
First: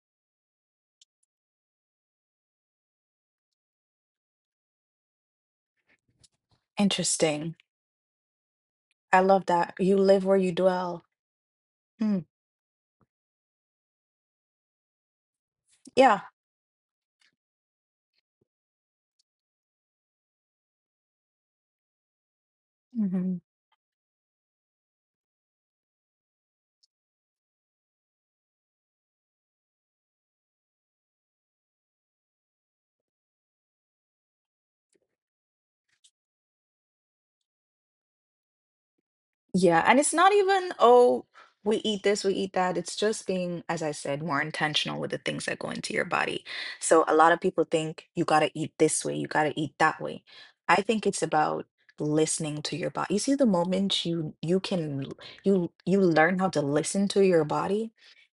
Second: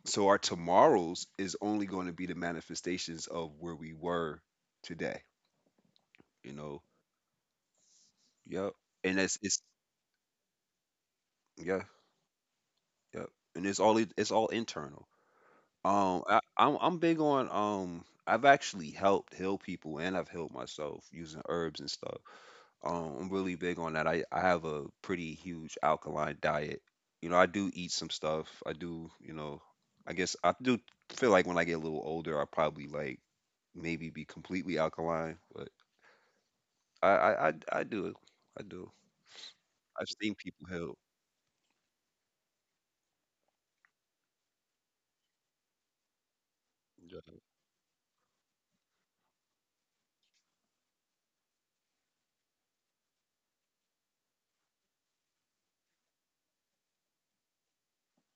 so our tomorrows is only going to be the manifestations of where we were today. You know. Interesting. Yep. And I it's love it's that. You live where you dwell. yeah. Hmm. Yep. And it's all, it's all internal. Um, Yeah. I, I'm I'm big on I've actually helped heal people and I've healed myself using herbs and stuff. I'm really big on that. I have a pretty huge alkaline diet. You know, I do eat some stuff. I do. You know, I guess I do feel like when I get a little older, I probably like maybe be completely alkaline, but I I do. I do. Yeah, and I've it's not seen people even, help. oh, we eat this, we eat that. It's just being, as I said, more intentional with the things that go into your body. So a lot Yeah. of people think you got to eat this way, you got to eat that way. I think it's about listening to your body. You see, the moment you learn how to listen to your body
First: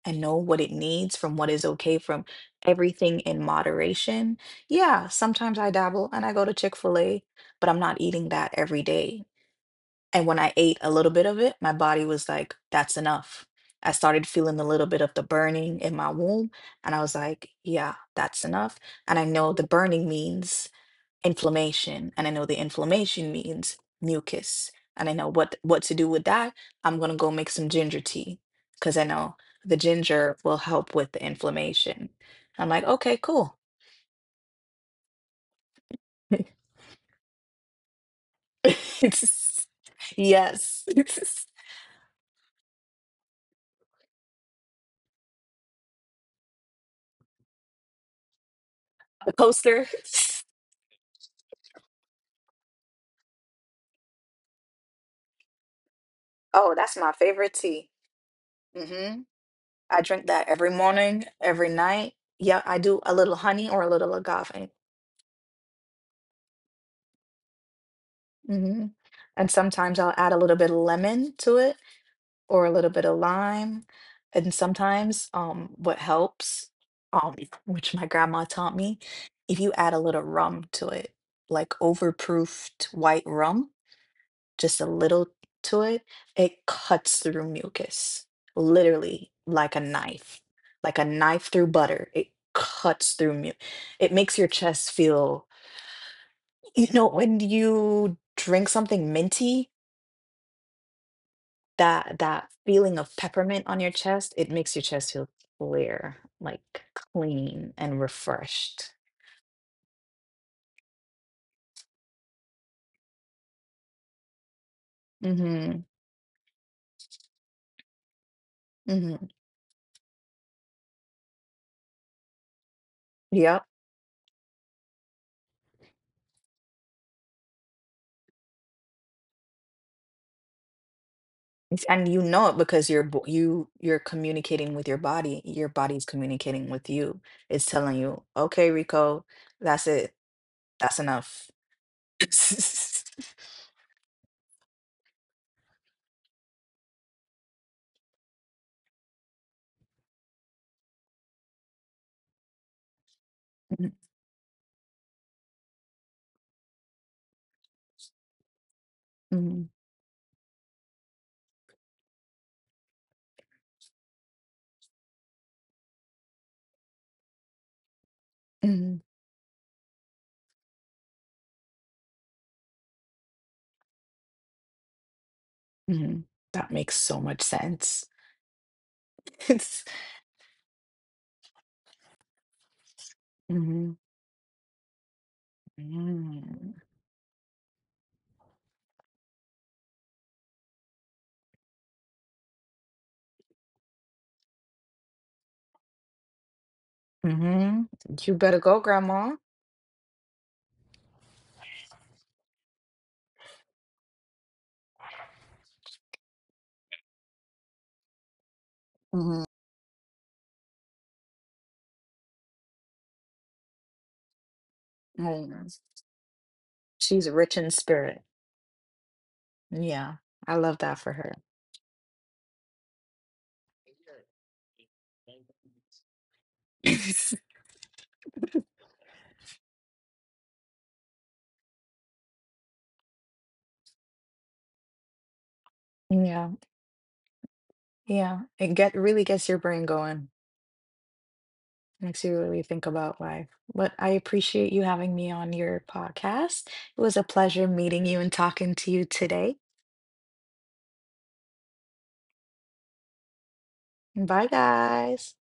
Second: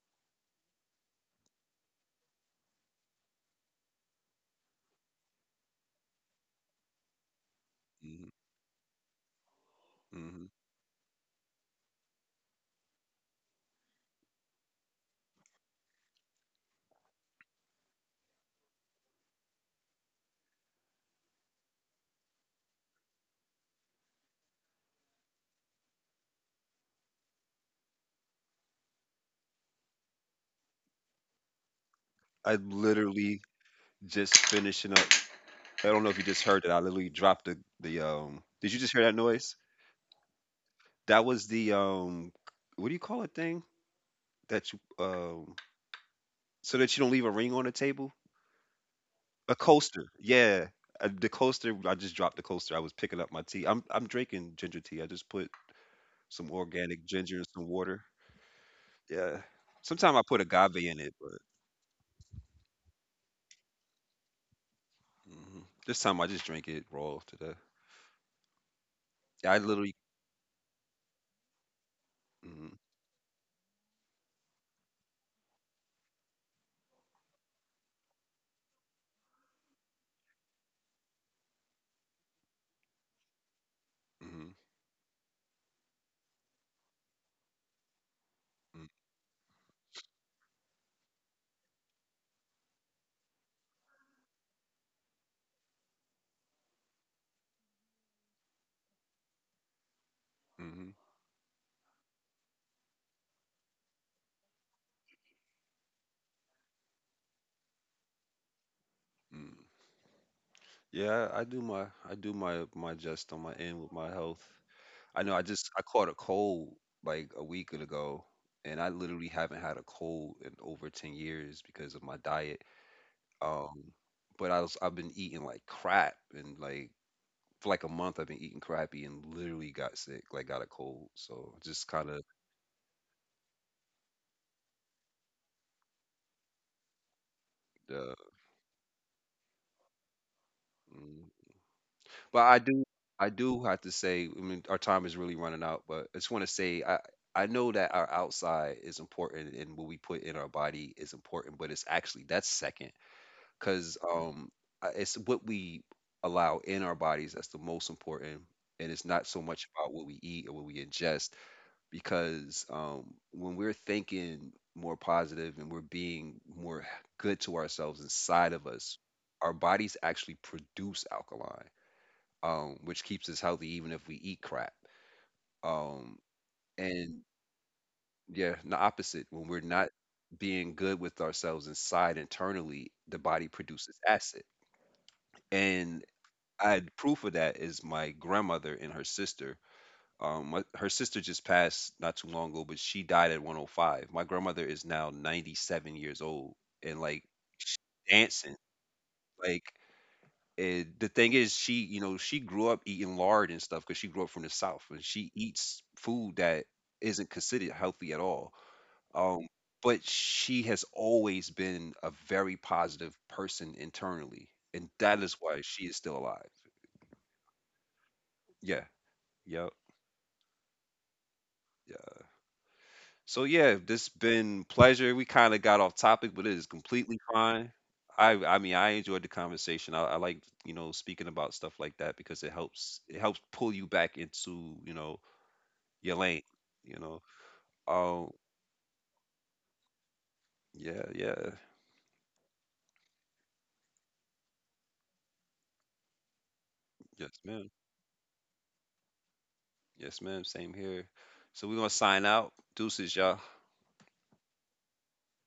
and know what it needs, from what is okay, from everything in moderation. Yeah, sometimes I dabble and I go to Chick-fil-A, but I'm not Mhm, eating that every day. And when mhm. I ate a little bit of it, my body was like, that's enough. I started feeling a little bit of the burning in my womb. And I was like, yeah, that's enough. And I know the burning means inflammation. And I know the inflammation means mucus. And I know what to do with that. I'm going to go make some ginger tea because I know the ginger will help with the inflammation. I I'm like, okay, literally cool. just finishing up. I don't know if you just heard it. I literally dropped the. Did you just hear that noise? Yes. That was the. What do you call it thing that you so that you don't leave a ring on the table? A A coaster. coaster. Yeah. The coaster. I just dropped the coaster. I was picking up my tea. I'm drinking ginger tea. I just put some Oh, that's organic my ginger and favorite some tea. water. hmm Yeah. I Sometimes I drink put that every agave in it. morning, every night. Yeah, I do a little honey or a little agave. Hmm This time I just drank it raw today. hmm And Yeah, I literally. sometimes I'll add a little bit of lemon to it or a Hmm little bit of lime. And sometimes what helps, um, which my grandma taught me, if you add a little rum to it, like overproofed white rum, hmm just a little to it, it cuts through mucus, literally like a knife through butter. It cuts through mu. It makes your chest feel, you know, when you drink something minty, hmm that feeling of peppermint on your chest, it makes your chest feel clear, like clean and refreshed. hmm Yeah, I do my just on my end with my health. I know I just Mm-hmm. I caught a cold like a week ago, and I Mm-hmm. literally haven't had a cold in over 10 years because of my diet. Yep. Um, but I was, I've been eating like crap, and like for like a month I've been eating crappy and literally got sick, like got a cold. So It's- just And kind you of know it because you you're communicating with your body. Your body's communicating with you. It's telling uh, you, "Okay, Rico, that's it. That's mm-hmm. enough." But I do have to say, I mean, our time is really running out. But I just want to say, I know that our outside is important, and what we put in our body is important. But it's actually that's second, Mhm, because I- it's what we allow in our bodies that's the most important, and it's not so mhm, much about what we eat or what we ingest. Because when we're thinking more positive and we're being more good to ourselves inside of us, mhm, our bodies actually produce alkaline, which keeps us healthy even if we eat crap. Um, mhm. That makes so and much sense. yeah, the opposite when we're It's not being good with ourselves inside internally, the body hmm produces acid. And hmm I proof of that is my grandmother and her sister. Her sister just passed not too long ago, but she died at 105. My grandmother is now 97 years old and like You dancing. better go, Grandma. Like, and the thing is, she, you know, she grew up eating lard and stuff because she grew up from the South, and she eats food that isn't considered healthy at all. Mhm, Um, but she has always been a very positive person internally, and that is why mhm. she is still alive. She's rich in spirit. Yeah, yep, Yeah, I love that for her. yeah. So yeah, this been pleasure. We kind of got off topic, but it is completely fine. I mean, I enjoyed the conversation. I like, you know, speaking about stuff like that because it helps pull you back into, you know, your lane, Yeah. you know. Oh, Yeah, it get really gets your brain going. yeah, yeah. Makes you really think about life. But I appreciate you having me on your podcast. It was a Yes, pleasure ma'am. meeting you and talking to you today. Yes, ma'am. Same here. So we're gonna sign out. Deuces, y'all. Bye, guys.